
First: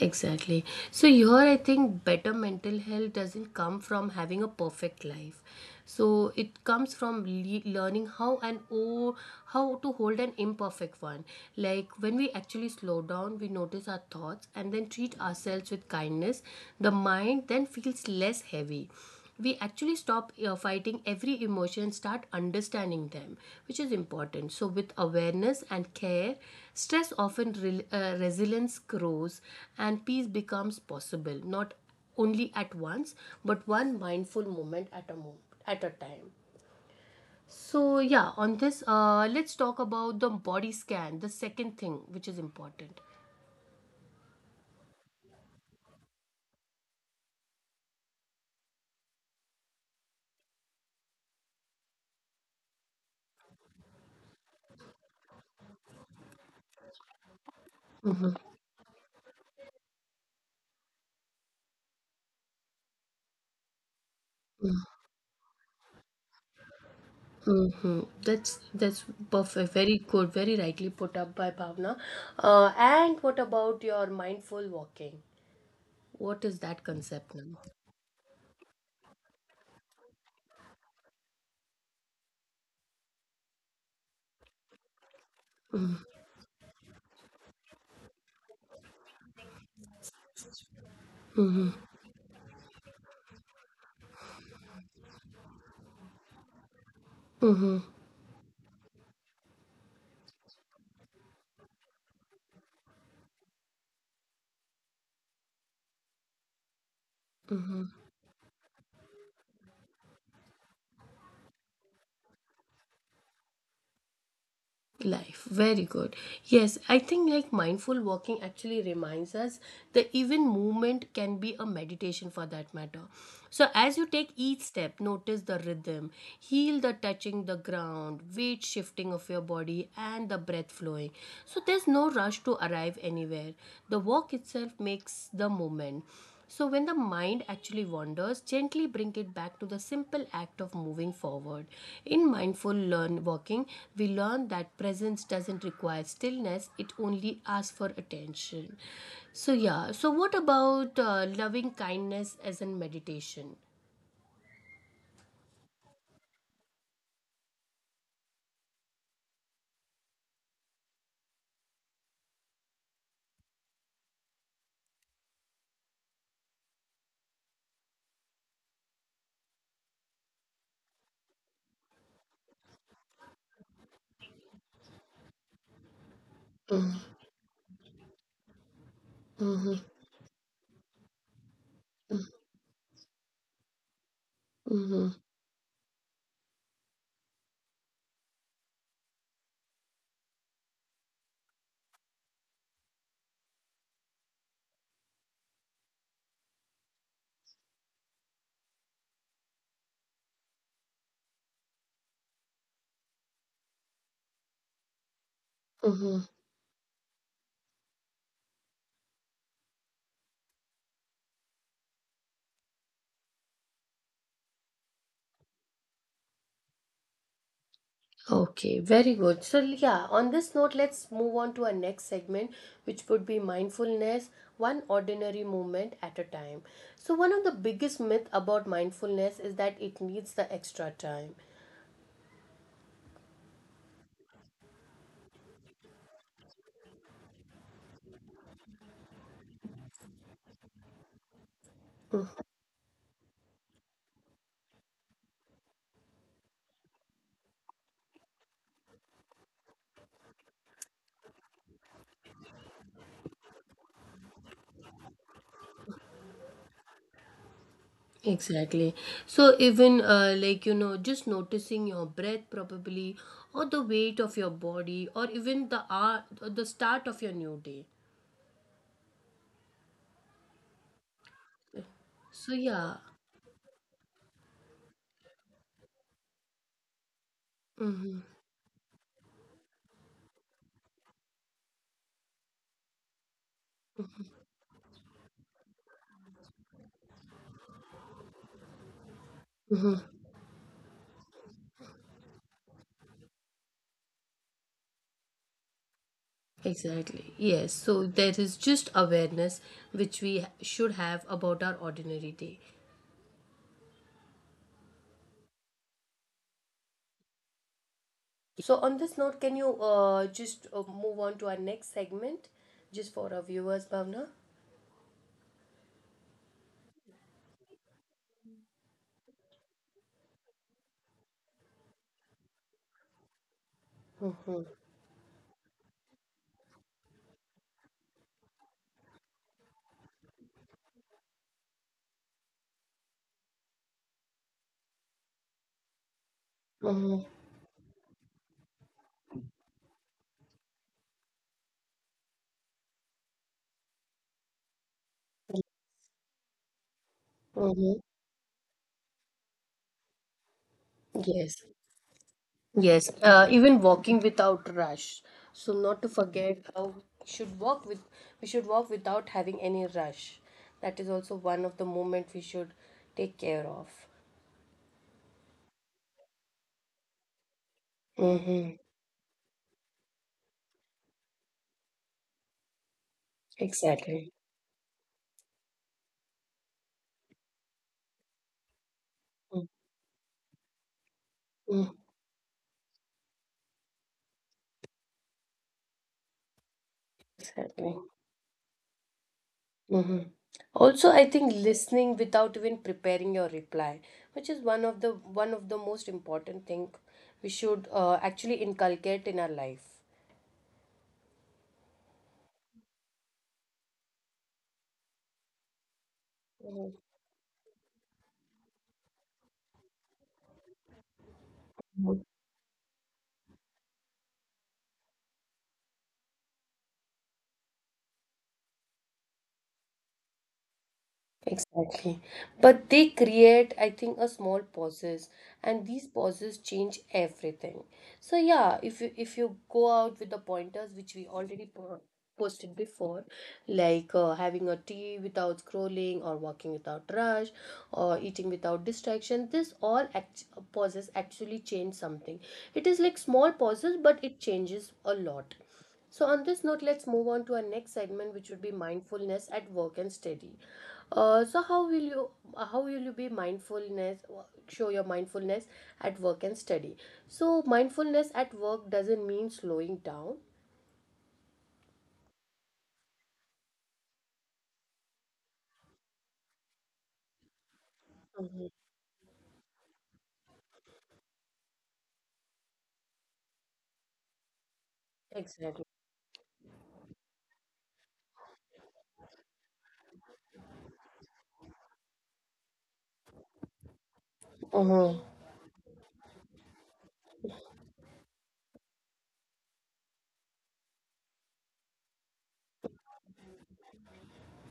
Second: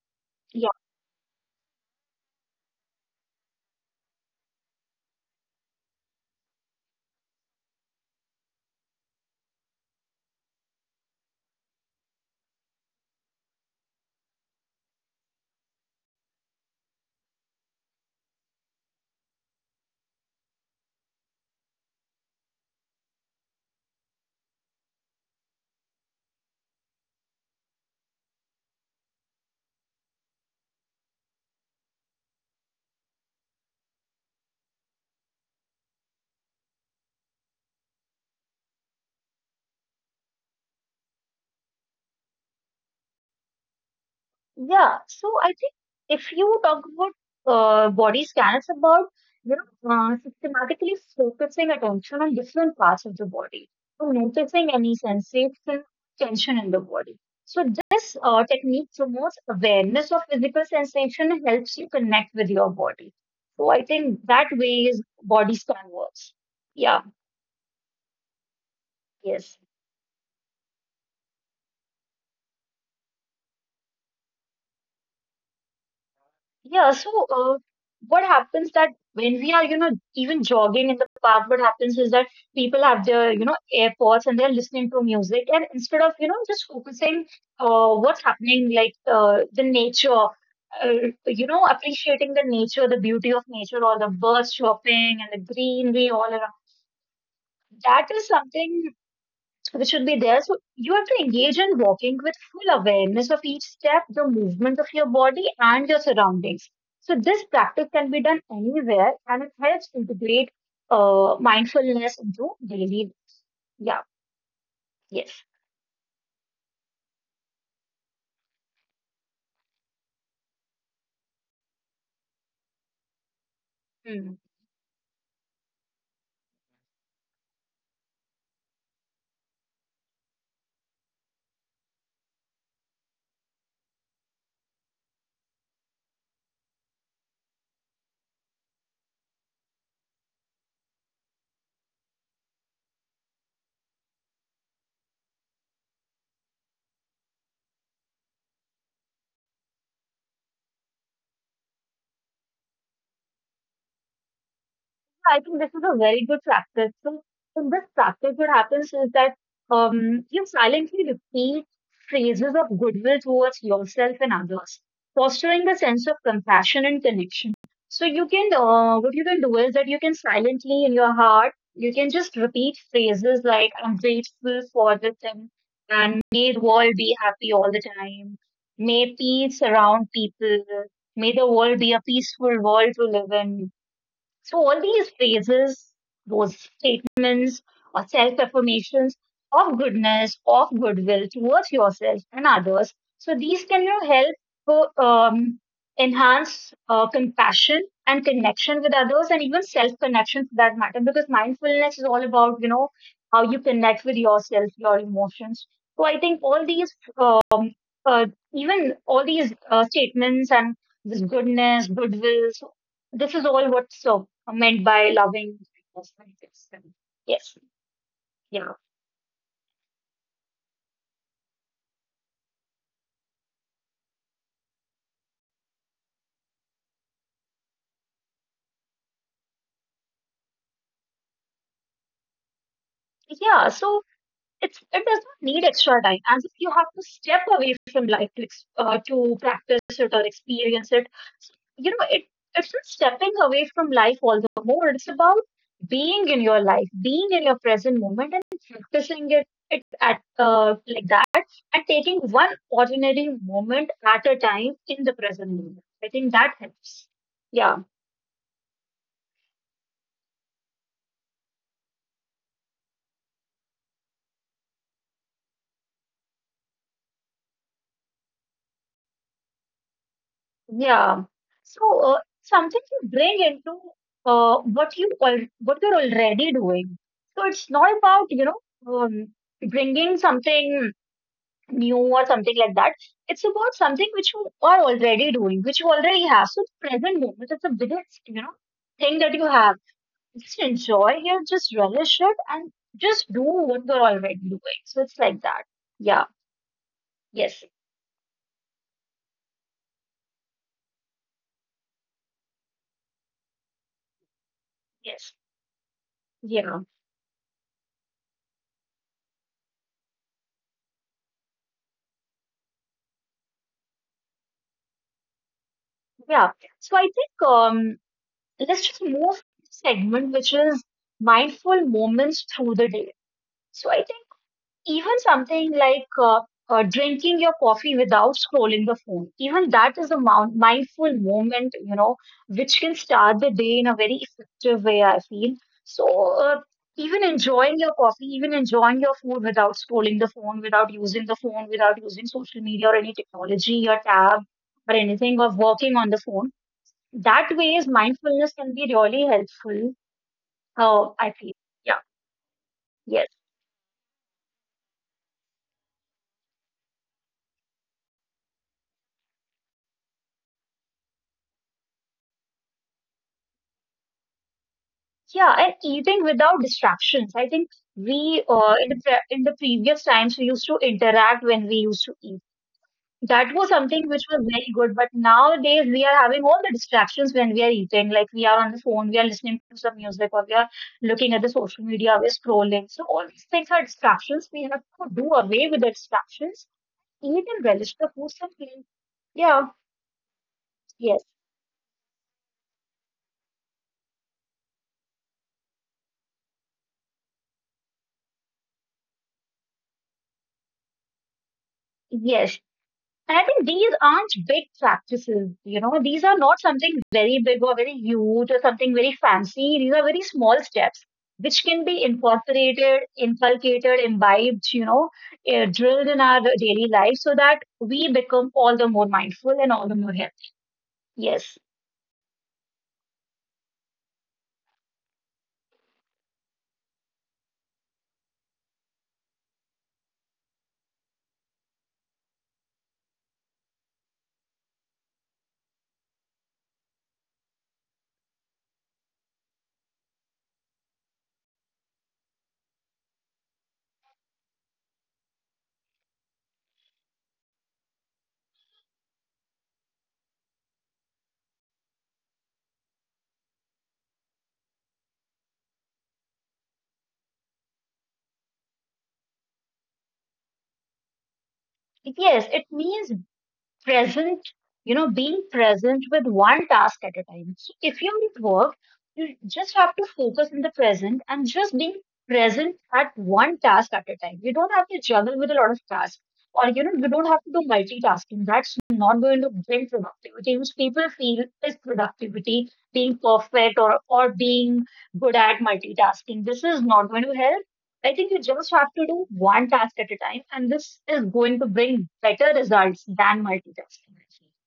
[SPEAKER 2] Exactly. So here I think better mental health doesn't come from having a perfect life. So it comes from learning how and how to hold an imperfect one. Like when we actually slow down, we notice our thoughts and then treat ourselves with kindness, the mind then feels less heavy. We actually stop fighting every emotion and start understanding them, which is important. So with awareness and care, stress often resilience grows, and peace becomes possible, not only at once, but one mindful moment at a time So yeah, on this, let's talk about the body scan, the second thing which is important.
[SPEAKER 1] Yeah, so I think if you talk about body scan, it's about you know systematically focusing attention on different parts of the body, so noticing any sensation, tension in the body. So this technique promotes awareness of physical sensation and helps you connect with your body. So I think that way is body scan works. Yeah,
[SPEAKER 2] Mm-hmm. That's
[SPEAKER 1] yes.
[SPEAKER 2] perfect. Very good. Very rightly put up by Bhavna. And what about your mindful walking? What is that
[SPEAKER 1] Yeah, so
[SPEAKER 2] concept now?
[SPEAKER 1] what happens that when we are, you know, even jogging in the park, what happens is that people have their, you know, AirPods and they're listening to music, and instead of, you know, just focusing what's happening, like the nature, uh, you know, appreciating the nature, the beauty of nature, or the birds chirping and the greenery all around.
[SPEAKER 2] Mm-hmm.
[SPEAKER 1] That is something which should be there. So you have to engage in walking with full awareness of each step, the movement of your body, and your surroundings. So this practice can be done anywhere, and it helps integrate mindfulness into daily. Yeah.
[SPEAKER 2] Life,
[SPEAKER 1] Yes.
[SPEAKER 2] very good. Yes, I think like mindful walking actually reminds us that even movement can be a meditation, for that matter. So as you take each step, notice the rhythm, heal the touching the ground, weight shifting of your body, and the breath flowing. So there's no rush to arrive anywhere. The walk itself makes the moment. So, when the mind actually wanders, gently bring it back to the simple act of moving forward. In mindful learn walking, we learn that presence doesn't require stillness, it only asks for attention. So, yeah, so what about loving kindness as in meditation?
[SPEAKER 1] Yeah, I think this is a very good practice. So, in this practice, what happens is that you silently repeat phrases of goodwill towards yourself and others, fostering a sense of compassion and connection. So, you can, what you can do is that you can silently in your heart, you can just repeat phrases like, I'm grateful for this thing, and may the world be happy all the time, may peace
[SPEAKER 2] Mm-hmm.
[SPEAKER 1] surround people, may the world be a peaceful world to live in, so all
[SPEAKER 2] Mm-hmm.
[SPEAKER 1] these phrases, those statements or self-affirmations of goodness, of goodwill towards yourself and others. So these can, you know, help enhance compassion and connection with others and even self-connection for that matter because mindfulness is all about, you know, how you connect with yourself, your emotions. So
[SPEAKER 2] Mm-hmm.
[SPEAKER 1] I think all these uh, even all these statements and this goodness, goodwill, so this is all what's meant by loving. Yes,
[SPEAKER 2] Okay,
[SPEAKER 1] yeah,
[SPEAKER 2] very good. So, yeah, on this note, let's move on to our next segment, which would be mindfulness, one ordinary moment at a time. So, one of the biggest myths about mindfulness is that it needs the extra time.
[SPEAKER 1] yeah. So it's it does not need extra time and if you have to step away from life to to practice it or experience it. So, you know it it's not stepping away from life, all the more it's about being in your life, being in your present moment and practicing it, it at like that, and taking one ordinary moment at a time in the present moment. I think that helps. Yeah.
[SPEAKER 2] Exactly. So, even like you know, just noticing your breath probably, or the weight of your body, or even the hour, the start of your new day.
[SPEAKER 1] Yeah. So
[SPEAKER 2] So,
[SPEAKER 1] something
[SPEAKER 2] yeah.
[SPEAKER 1] you bring into what you're already doing. So it's not about you know um, bringing something new or something like that. It's about something which you are already doing, which you already have. So the present moment is the biggest, you know, thing that you have. Just enjoy it, just relish it, and just do what you're already doing. So it's like that. Yeah.
[SPEAKER 2] Exactly. Yes.
[SPEAKER 1] Yes.
[SPEAKER 2] So there is just awareness which should have about our ordinary day.
[SPEAKER 1] Yes. Yeah.
[SPEAKER 2] So on this note, can you, just move on to our next segment, just for our viewers, Bhavna?
[SPEAKER 1] Yeah. So I think let's just move to the segment which is mindful moments through the day. So I think even something like drinking your coffee without scrolling the phone, even that is a mindful moment, you know, which can start the day in a very effective way, I feel. So uh,
[SPEAKER 2] Mm-hmm.
[SPEAKER 1] even enjoying your coffee, even enjoying your food without scrolling the phone, without using the phone, without using social media or any technology or tab or anything or working on the phone, that
[SPEAKER 2] Mm-hmm.
[SPEAKER 1] ways mindfulness can be really helpful, I
[SPEAKER 2] Yes.
[SPEAKER 1] feel. Yeah.
[SPEAKER 2] Yes.
[SPEAKER 1] Yes.
[SPEAKER 2] Even walking without rush. So not to forget how should walk with, we should walk without having any rush. That is also one of the moment we should take care of.
[SPEAKER 1] Yeah, and eating without distractions, I think we
[SPEAKER 2] Mm-hmm.
[SPEAKER 1] the in the previous times we used to interact when we used to eat. That was something
[SPEAKER 2] Exactly.
[SPEAKER 1] which was very good, but nowadays we are having all the distractions when we are eating, like we are on the phone, we are listening to some music, or we are looking at the social
[SPEAKER 2] Mm.
[SPEAKER 1] media, we're scrolling. So all these things are distractions. We have to do away with the distractions, eat and
[SPEAKER 2] Exactly.
[SPEAKER 1] relish the food simply. Yeah.
[SPEAKER 2] Mhm. Also,
[SPEAKER 1] Yes.
[SPEAKER 2] I think listening without even preparing your reply, which is one of the most important thing we should actually inculcate in our life.
[SPEAKER 1] Yes, and I think these aren't big practices, you know, these are not something very big or very huge or something very fancy. These are very small steps which can be
[SPEAKER 2] Mhm.
[SPEAKER 1] incorporated, inculcated, imbibed, you know, eh, drilled in our daily life so that we become all the more mindful and all the more healthy. Yes.
[SPEAKER 2] Exactly. But they create, I think, a small pauses, and these pauses change everything. So yeah, if you go out with the pointers, which we already posted before, like having a tea without scrolling, or walking without rush, or eating without distraction, this pauses actually change something. It is like small pauses, but it changes a lot. So, on this note, let's move on to our next segment, which would be mindfulness at work and study. So, how will you, how will you be mindfulness, show your mindfulness at work and study? So, mindfulness at work doesn't mean slowing down.
[SPEAKER 1] Yes, it means present, you know, being present with one task at a time. So if you're at
[SPEAKER 2] Mhm.
[SPEAKER 1] work, you just have to focus in the present and just being present at one task at a time. You don't have to juggle with a lot of
[SPEAKER 2] Exactly.
[SPEAKER 1] tasks. Or you know, you don't have to do multitasking. That's not going to bring productivity, which people feel is productivity, being perfect or
[SPEAKER 2] Uh
[SPEAKER 1] being
[SPEAKER 2] huh.
[SPEAKER 1] good at multitasking. This is not going to help. I think you just have to do one task at a time, and this is going to bring better results than multitasking.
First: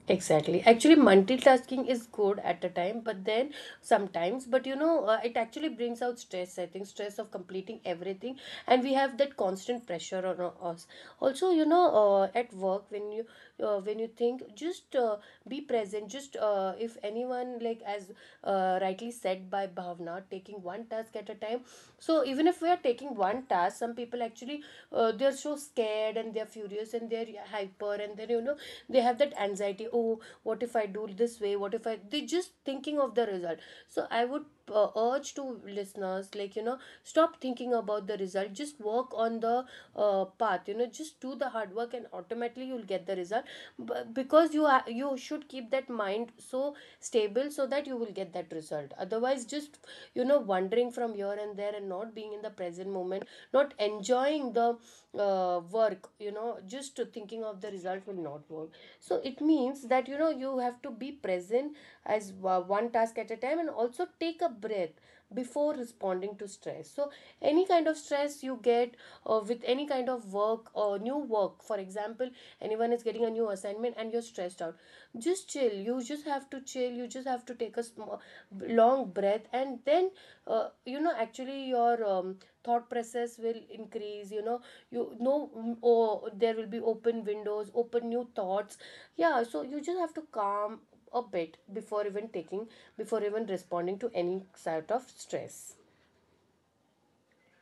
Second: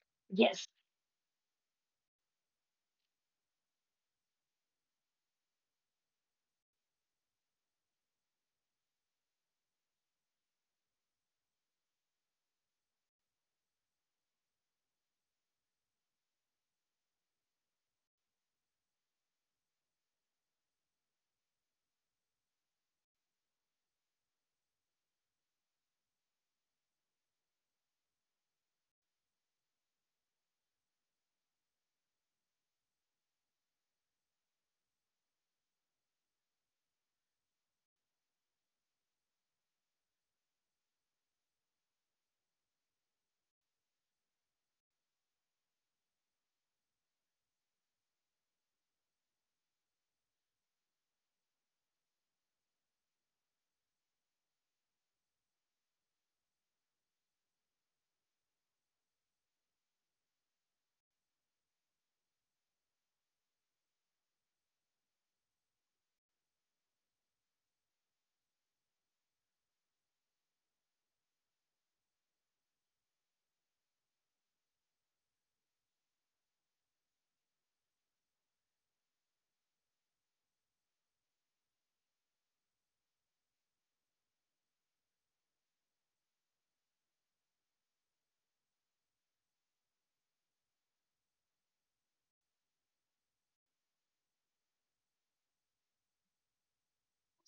[SPEAKER 2] Exactly.
[SPEAKER 1] Yes.
[SPEAKER 2] Actually, multitasking is good at a time, but then sometimes, but you know, it actually brings out stress, I think, stress of completing everything. And we have that constant pressure on us. Also, you know, at work, when you think, just be present. Just if anyone, like as rightly said by Bhavna, taking one task at a time. So even if we are taking one task, some people actually, they're so scared and they're furious and they're hyper, and then you know they have that anxiety, oh what if I do this way, what if I, they just thinking of the result. So I would urge to listeners, like you know, stop thinking about the result, just work on the path, you know, just do the hard work and automatically you'll get the result. But because you are, you should keep that mind so stable so that you will get that result. Otherwise just, you know, wandering from here and there and not being in the present moment, not enjoying the work, you know, just thinking of the result will not work. So it means that, you know, you have to be present as one task at a time, and also take a breath before responding to stress. So any kind of stress you get with any kind of work or new work, for example, anyone is getting a new assignment and you're stressed out, just chill, you just have to chill, you just have to take a long breath, and then you know, actually your thought process will increase, you know, you know, oh, there will be open windows, open new thoughts. Yeah, so you just have to calm a bit before even taking, before even responding to any sort of stress.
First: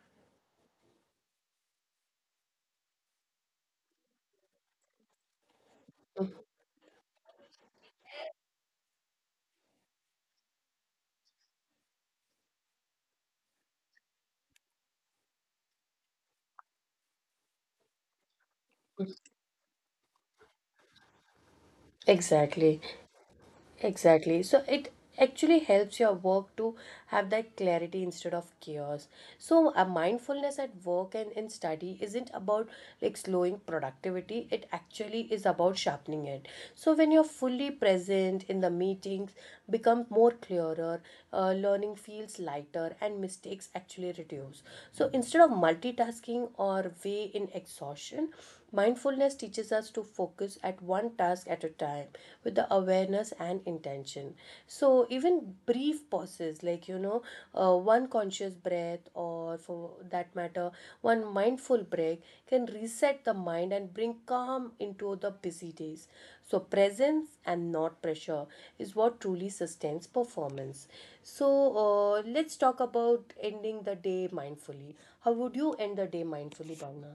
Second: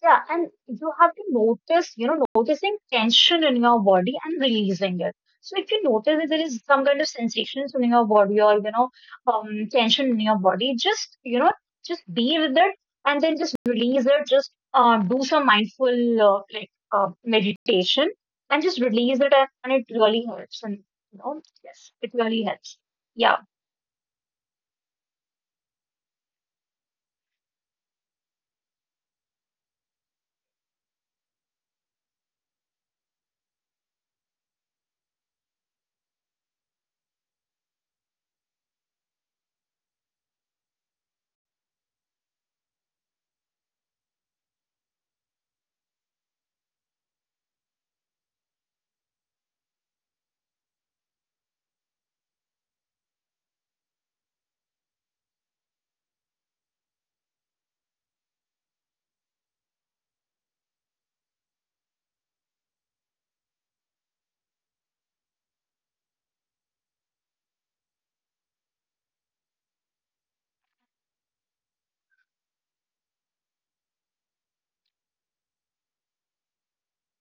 [SPEAKER 1] Yeah, and you have to notice, you know, noticing tension in your body and releasing it. So if you notice that there
[SPEAKER 2] Mm.
[SPEAKER 1] is some kind of sensations in your body or, you know, tension in your body, just, you know, just be with it and then just release it. Just do some mindful like meditation and just release it and it really helps. And, you know, yes, it really helps.
[SPEAKER 2] Exactly.
[SPEAKER 1] Yeah.
[SPEAKER 2] Exactly. So it actually helps your work to have that clarity instead of chaos. So a mindfulness at work and in study isn't about like slowing productivity. It actually is about sharpening it. So when you're fully present in the meetings, become more clearer, learning feels lighter and mistakes actually reduce. So instead of multitasking or way in exhaustion, mindfulness teaches us to focus at one task at a time with the awareness and intention. So, even brief pauses, like you know, one conscious breath, or for that matter, one mindful break, can reset the mind and bring calm into the busy days. So, presence and not pressure is what truly sustains performance. So, let's talk about ending the day mindfully. How would you end the day mindfully, Bhavna?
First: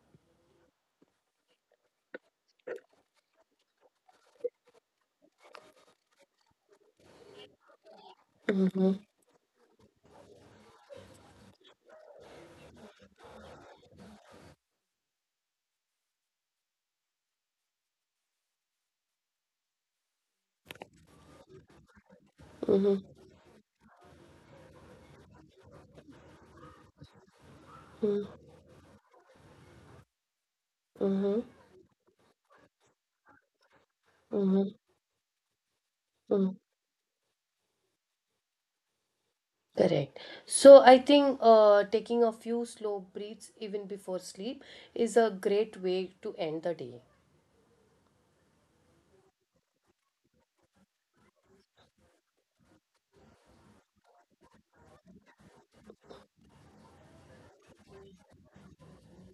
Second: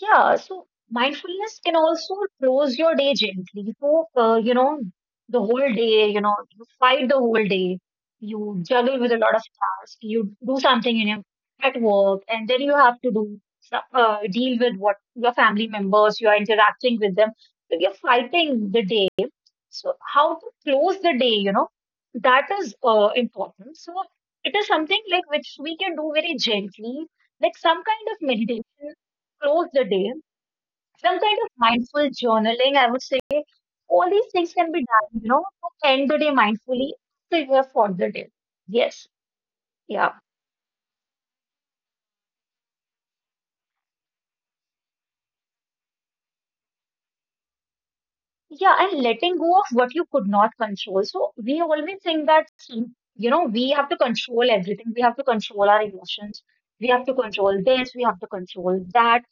[SPEAKER 1] Yeah, so mindfulness can also close your day gently. So, you know, the whole day, you know, you fight the whole day, you juggle with a lot of tasks, you do something in your, at work, and then you have to do deal with what your family members you are interacting with them. So you're fighting the day. So how to close the day, you know, that is
[SPEAKER 2] Mm-hmm.
[SPEAKER 1] important. So it is something like which we can do very gently, like some kind of meditation, close the day, some kind
[SPEAKER 2] Mm-hmm.
[SPEAKER 1] of mindful journaling, I would say all these things can
[SPEAKER 2] Mm-hmm.
[SPEAKER 1] be done, you know, to end the day
[SPEAKER 2] Mm.
[SPEAKER 1] mindfully, prepare for the day. Yes. Yeah.
[SPEAKER 2] Correct. So I think taking a few slow breaths even before sleep is a great way to end the day.
[SPEAKER 1] Yeah, and letting go of what you could not control. So we always think that, you know, we have to control everything. We have to control our emotions. We have to control this. We have to control that.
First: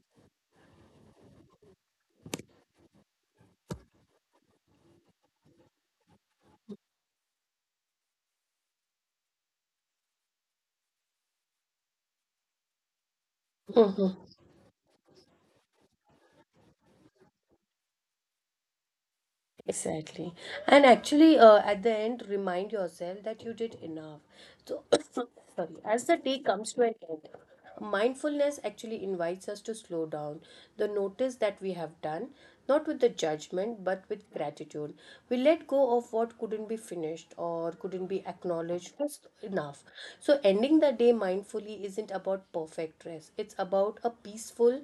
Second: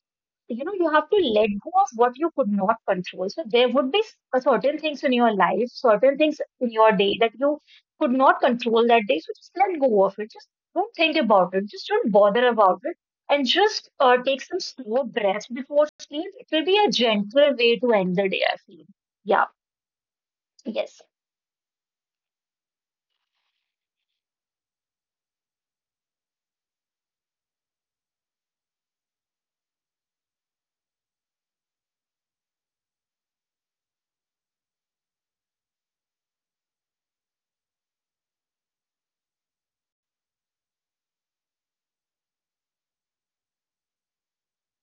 [SPEAKER 1] You know, you have to let go of what you could not control. So there would be certain things in your life, certain things in your day that you could not control that day. So just let go of it. Just don't think about it. Just don't bother about it and just take some slow breaths before sleep. It will be a gentle way to end the day, I feel. Yeah.
[SPEAKER 2] Exactly. And
[SPEAKER 1] Yes.
[SPEAKER 2] actually, at the end, remind yourself that you did enough. So, sorry, as the day comes to an end, mindfulness actually invites us to slow down, the notice that we have done, not with the judgment, but with gratitude. We let go of what couldn't be finished or couldn't be acknowledged just enough. So, ending the day mindfully isn't about perfect rest, it's about a peaceful,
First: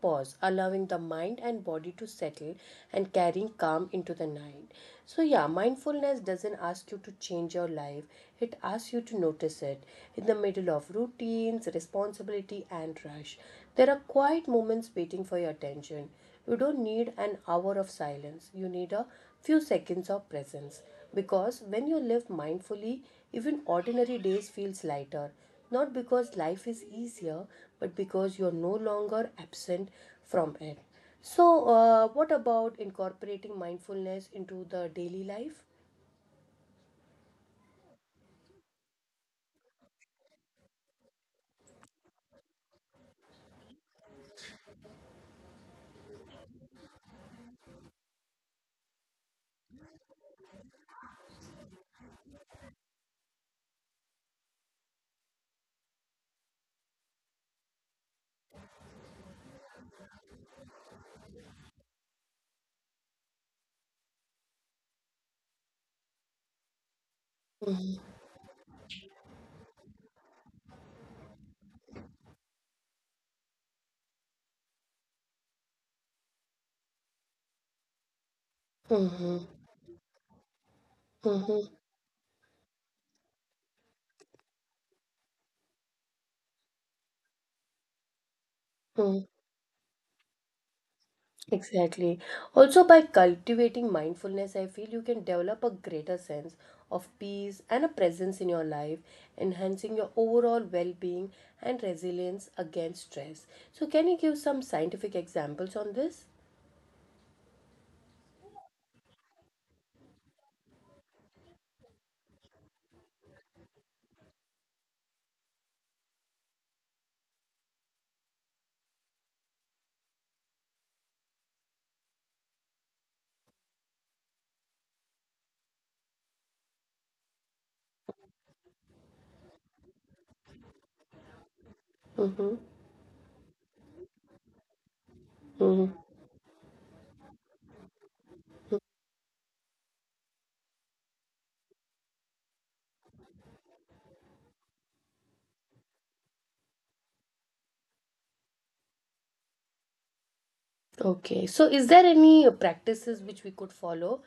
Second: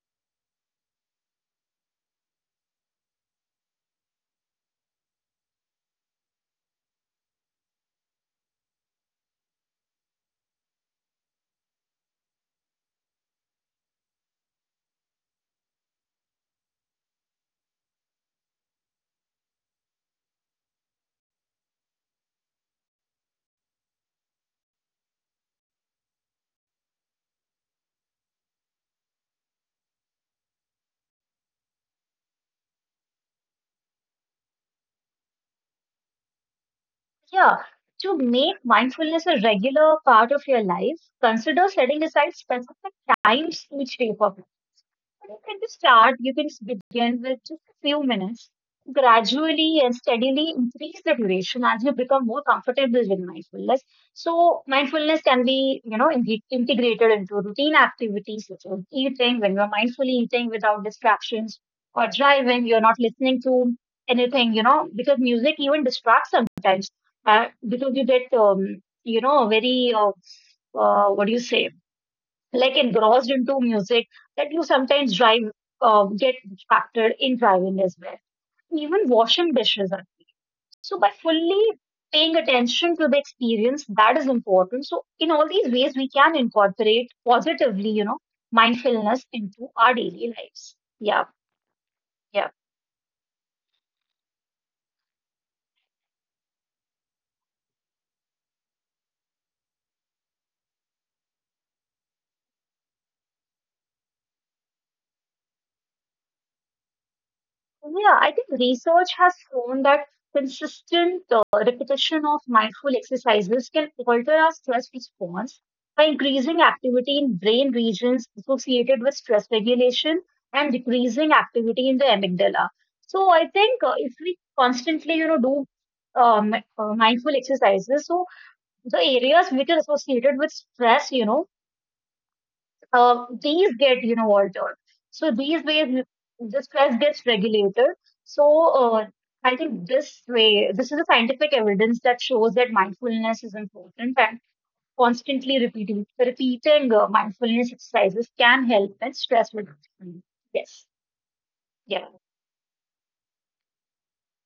[SPEAKER 2] pause, allowing the mind and body to settle and carrying calm into the night. So, yeah, mindfulness doesn't ask you to change your life, it asks you to notice it. In the middle of routines, responsibility, and rush, there are quiet moments waiting for your attention. You don't need an hour of silence, you need a few seconds of presence. Because when you live mindfully, even ordinary days feels lighter, not because life is easier, but because you're no longer absent from it. So, what about incorporating mindfulness into the daily life?
[SPEAKER 1] Yeah, to make mindfulness a regular part of your life, consider setting aside specific times each day for. You can just start, you can begin with just a few minutes, gradually and steadily increase the duration as you become more comfortable with mindfulness. So, mindfulness can be, you know, integrated into routine activities such as eating, when you're mindfully eating without distractions, or driving, you're not listening to anything, you know, because music even distracts sometimes, because you get, you know, very, what do you say? Like engrossed into music that you sometimes drive, get distracted in driving as well. Even washing dishes are key. So by fully
[SPEAKER 2] Mm-hmm.
[SPEAKER 1] paying attention to the experience, that is important. So in all these ways we can incorporate positively, you know, mindfulness into our daily lives. Yeah.
[SPEAKER 2] Exactly.
[SPEAKER 1] Yeah.
[SPEAKER 2] Also, by cultivating mindfulness, I feel you can develop a greater sense of peace and a presence in your life, enhancing your overall well being and resilience against stress. So, can you give some scientific examples on this?
[SPEAKER 1] Yeah, I think research has shown that consistent repetition of mindful exercises can alter our stress response by increasing activity in brain regions associated with stress regulation and decreasing activity in the amygdala. So I think if we constantly, you know, do mindful exercises, so the areas which are associated with stress, you know, these get you know altered. So these ways the stress gets regulated. So uh, I think this way, this is a scientific evidence that shows that mindfulness is important and constantly repeating mindfulness exercises can help in stress reduction. Yes.
[SPEAKER 2] Okay. So is
[SPEAKER 1] Yes.
[SPEAKER 2] there any practices which we could follow?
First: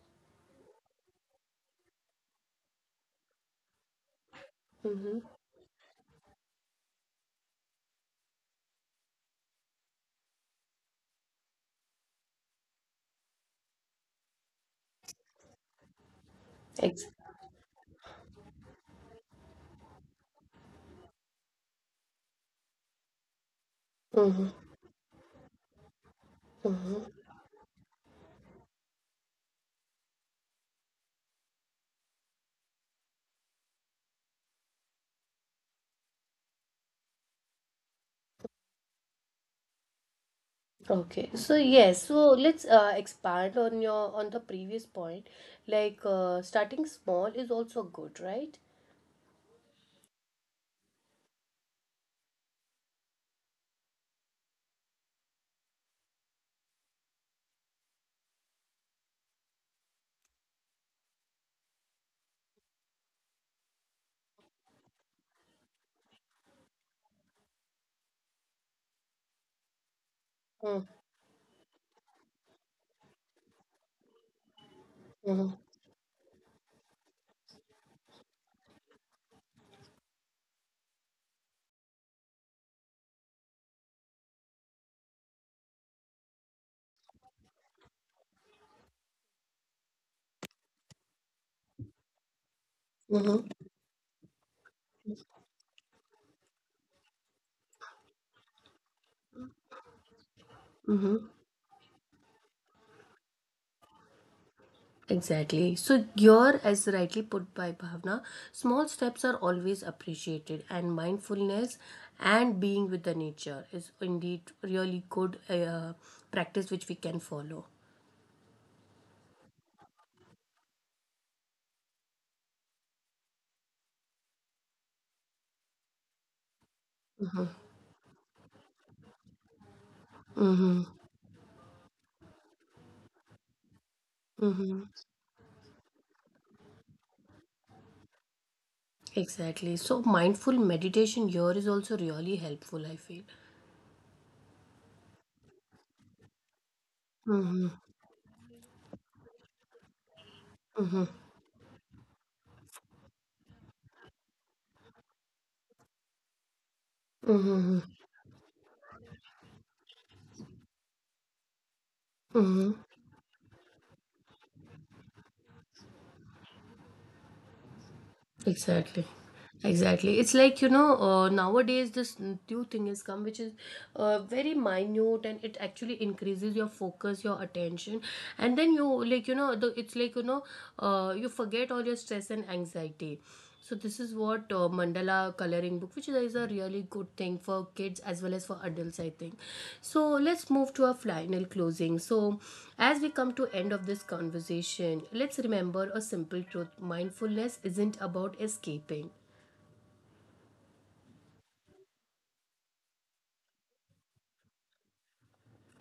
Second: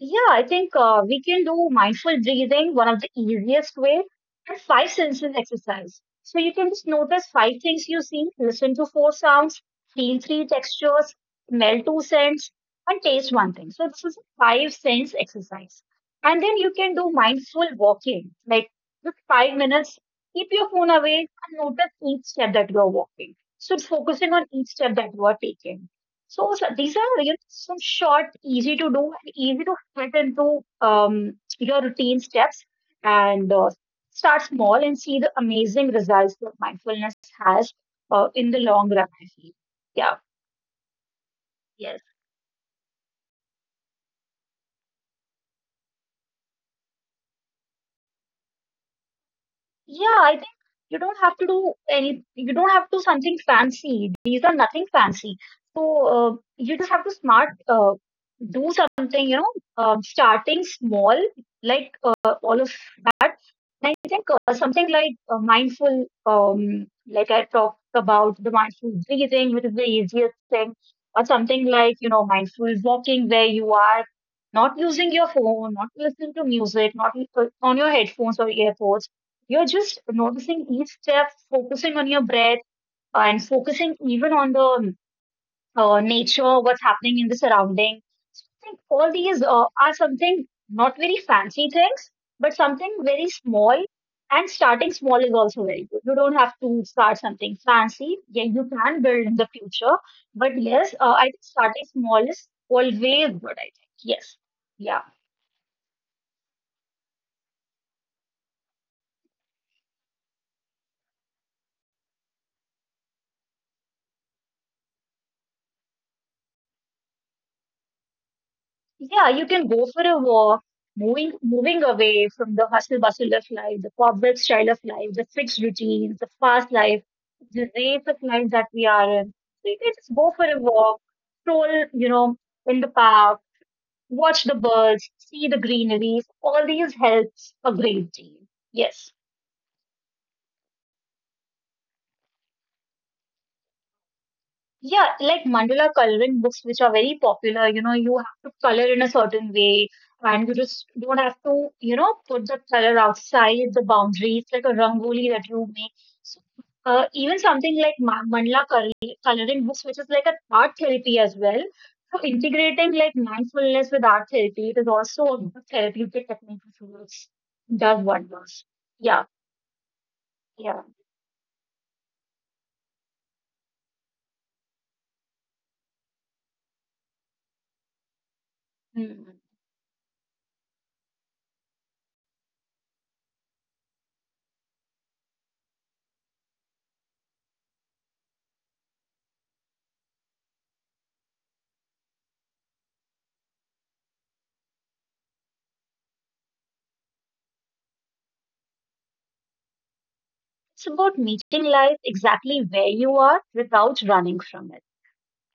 [SPEAKER 1] Yeah, I think we can do mindful breathing, one of the easiest way, and five
[SPEAKER 2] Hmm.
[SPEAKER 1] senses exercise. So you can just notice five things you see, listen to four sounds, feel three textures, smell two scents, and taste one thing. So this is a five sense exercise. And then you can
[SPEAKER 2] Ex-.
[SPEAKER 1] do mindful walking, like just 5 minutes, keep your phone away and notice each step that you're walking. So it's focusing on
[SPEAKER 2] Hmm.
[SPEAKER 1] each step that you are taking. So these are you know, some short, easy to do, and easy to fit into your routine steps and start small and see the amazing results that mindfulness has in the long run, I feel. Yeah,
[SPEAKER 2] Okay. So yes,
[SPEAKER 1] yes.
[SPEAKER 2] so let's expand on your on the previous point. Like starting small is also good, right?
[SPEAKER 1] Yeah, I think you don't have to do any, you don't have to do something fancy. These are nothing fancy. So you just have to smart, do something, you know, starting small, like all of that. And I think something like mindful, like I talked about the mindful breathing, which is the easiest
[SPEAKER 2] Mm-hmm.
[SPEAKER 1] thing, or something like, you know, mindful walking where you are not using your phone, not listening to music, not on your headphones or earphones. You're just noticing each step, focusing on your breath, and focusing even on the nature, what's happening in the surrounding. Think all these are something not very fancy things, but something very
[SPEAKER 2] Mm-hmm.
[SPEAKER 1] small. And starting small is also very good. You don't have to start something fancy. Yeah, you can build in the future. But yes,
[SPEAKER 2] Hmm.
[SPEAKER 1] I think starting small is always good, I think. Yes. Yeah.
[SPEAKER 2] Exactly. So here, as rightly put by Bhavna, small steps are always appreciated, and mindfulness and being with the nature is indeed really good practice which we can follow.
[SPEAKER 1] Yeah, you can go for a walk, moving away from the hustle bustle of life, the corporate style of life, the fixed routines, the fast life, the race of life that we are in. So you can just go for a walk, stroll, you know, in the park, watch the birds, see the greenery. All these helps a great deal. Yes.
[SPEAKER 2] Exactly. So mindful meditation here is also really helpful, I feel.
[SPEAKER 1] Yeah, like mandala coloring books, which are very
[SPEAKER 2] Mm-hmm.
[SPEAKER 1] popular. You know, you have to color in a certain way, and you just don't have to, you know, put the color outside the boundaries, like a rangoli that you make. So, even
[SPEAKER 2] Mm-hmm.
[SPEAKER 1] something like mandala coloring books, which is like an art therapy as well. So,
[SPEAKER 2] Mm-hmm.
[SPEAKER 1] integrating like mindfulness with art therapy, it is also a good therapeutic technique which works, does wonders.
[SPEAKER 2] Exactly.
[SPEAKER 1] Yeah,
[SPEAKER 2] Exactly. It's like, you know,
[SPEAKER 1] yeah.
[SPEAKER 2] nowadays this new thing has come, which is very minute and it actually increases your focus, your attention. And then you, like, you
[SPEAKER 1] Mm.
[SPEAKER 2] know, the, it's like, you forget all your stress and anxiety. So this is what mandala coloring book, which is a really good thing for kids as well as for adults, I think. So let's move to our final closing. So as we come to end of this conversation, let's remember a simple truth: mindfulness isn't about escaping.
[SPEAKER 1] It's about meeting life exactly where you are without running from it.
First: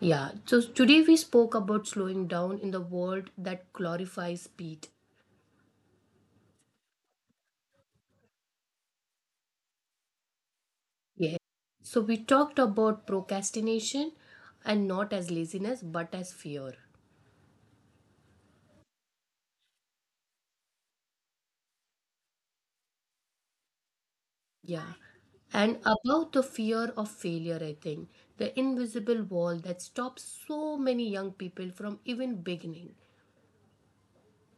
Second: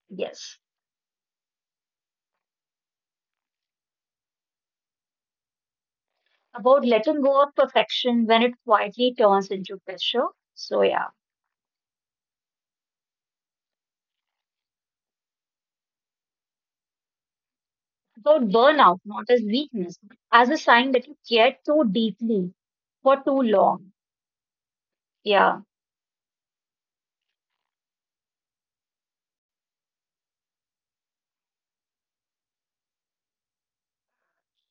[SPEAKER 2] Yeah.
[SPEAKER 1] Yes.
[SPEAKER 2] So today we spoke about slowing down in the world that glorifies speed.
[SPEAKER 1] About letting go of perfection when it quietly turns into pressure. So, yeah.
[SPEAKER 2] Yeah. So we talked about procrastination, and not as laziness but as fear.
[SPEAKER 1] About burnout, not as weakness, but as a sign that you cared too deeply for too long.
[SPEAKER 2] Yeah.
[SPEAKER 1] Yeah.
[SPEAKER 2] And about the fear of failure, I think the invisible wall that stops so many young people from even beginning.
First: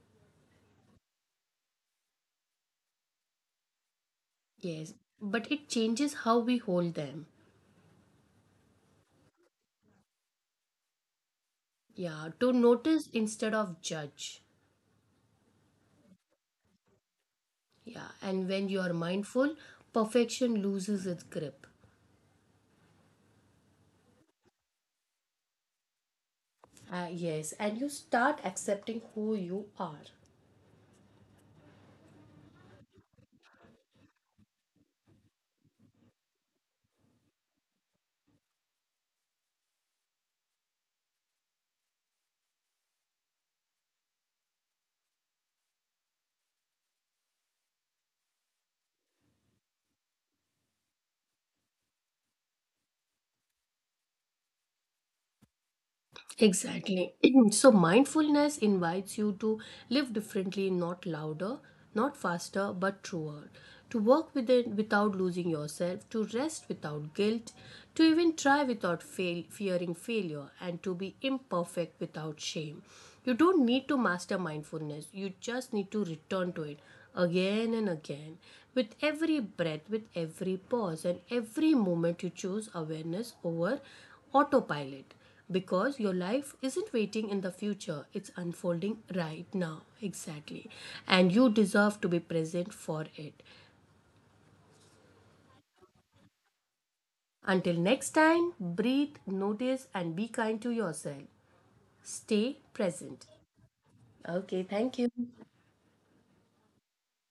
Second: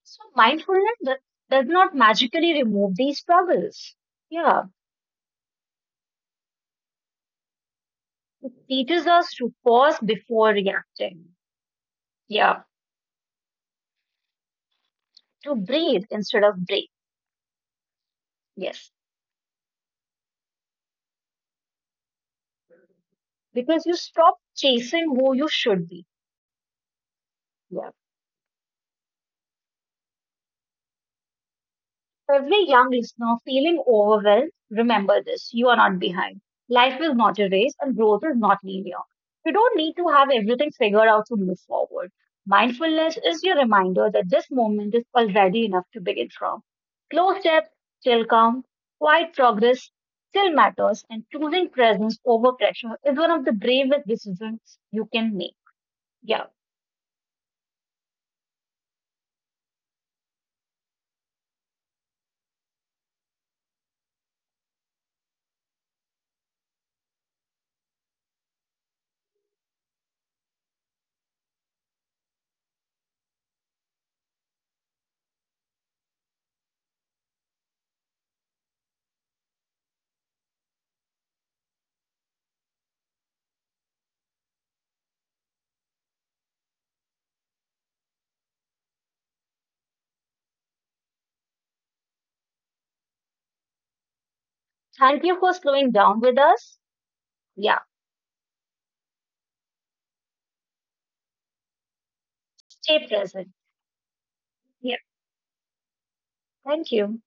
[SPEAKER 1] So, does not magically remove these struggles. Yeah.
[SPEAKER 2] Yes, but it changes how we hold them.
[SPEAKER 1] It teaches us to pause before reacting.
[SPEAKER 2] Yeah, to
[SPEAKER 1] Yeah.
[SPEAKER 2] notice instead of judge.
[SPEAKER 1] To breathe instead of break.
[SPEAKER 2] Yeah, and when you are
[SPEAKER 1] Yes.
[SPEAKER 2] mindful, perfection loses its grip.
[SPEAKER 1] Because you stop chasing who you should be.
[SPEAKER 2] Yes, and you
[SPEAKER 1] Yeah.
[SPEAKER 2] start accepting who you are.
[SPEAKER 1] Every young listener feeling overwhelmed, remember this, you are not behind. Life is not a race and growth is not linear. You don't need to have everything figured out to move forward. Mindfulness is your reminder that this moment is already enough to begin from. Slow steps still count, quiet progress still matters, and choosing presence over pressure is one of the bravest decisions you can make. Yeah.
[SPEAKER 2] Exactly. So, mindfulness invites you to live differently, not louder, not faster, but truer. To work with it without losing yourself, to rest without guilt, to even try without fail, fearing failure, and to be imperfect without shame. You don't need to master mindfulness, you just need to return to it again and again. With every breath, with every pause, and every moment, you choose awareness over autopilot, because your life isn't waiting in the future, it's unfolding right now. Exactly. And you deserve to be present for it.
[SPEAKER 1] Thank you for slowing down with us.
[SPEAKER 2] Until
[SPEAKER 1] Yeah.
[SPEAKER 2] next time, breathe, notice, and be kind to yourself. Stay
[SPEAKER 1] Stay
[SPEAKER 2] present.
[SPEAKER 1] present.
[SPEAKER 2] Okay, thank
[SPEAKER 1] Yeah.
[SPEAKER 2] you.
[SPEAKER 1] Thank you.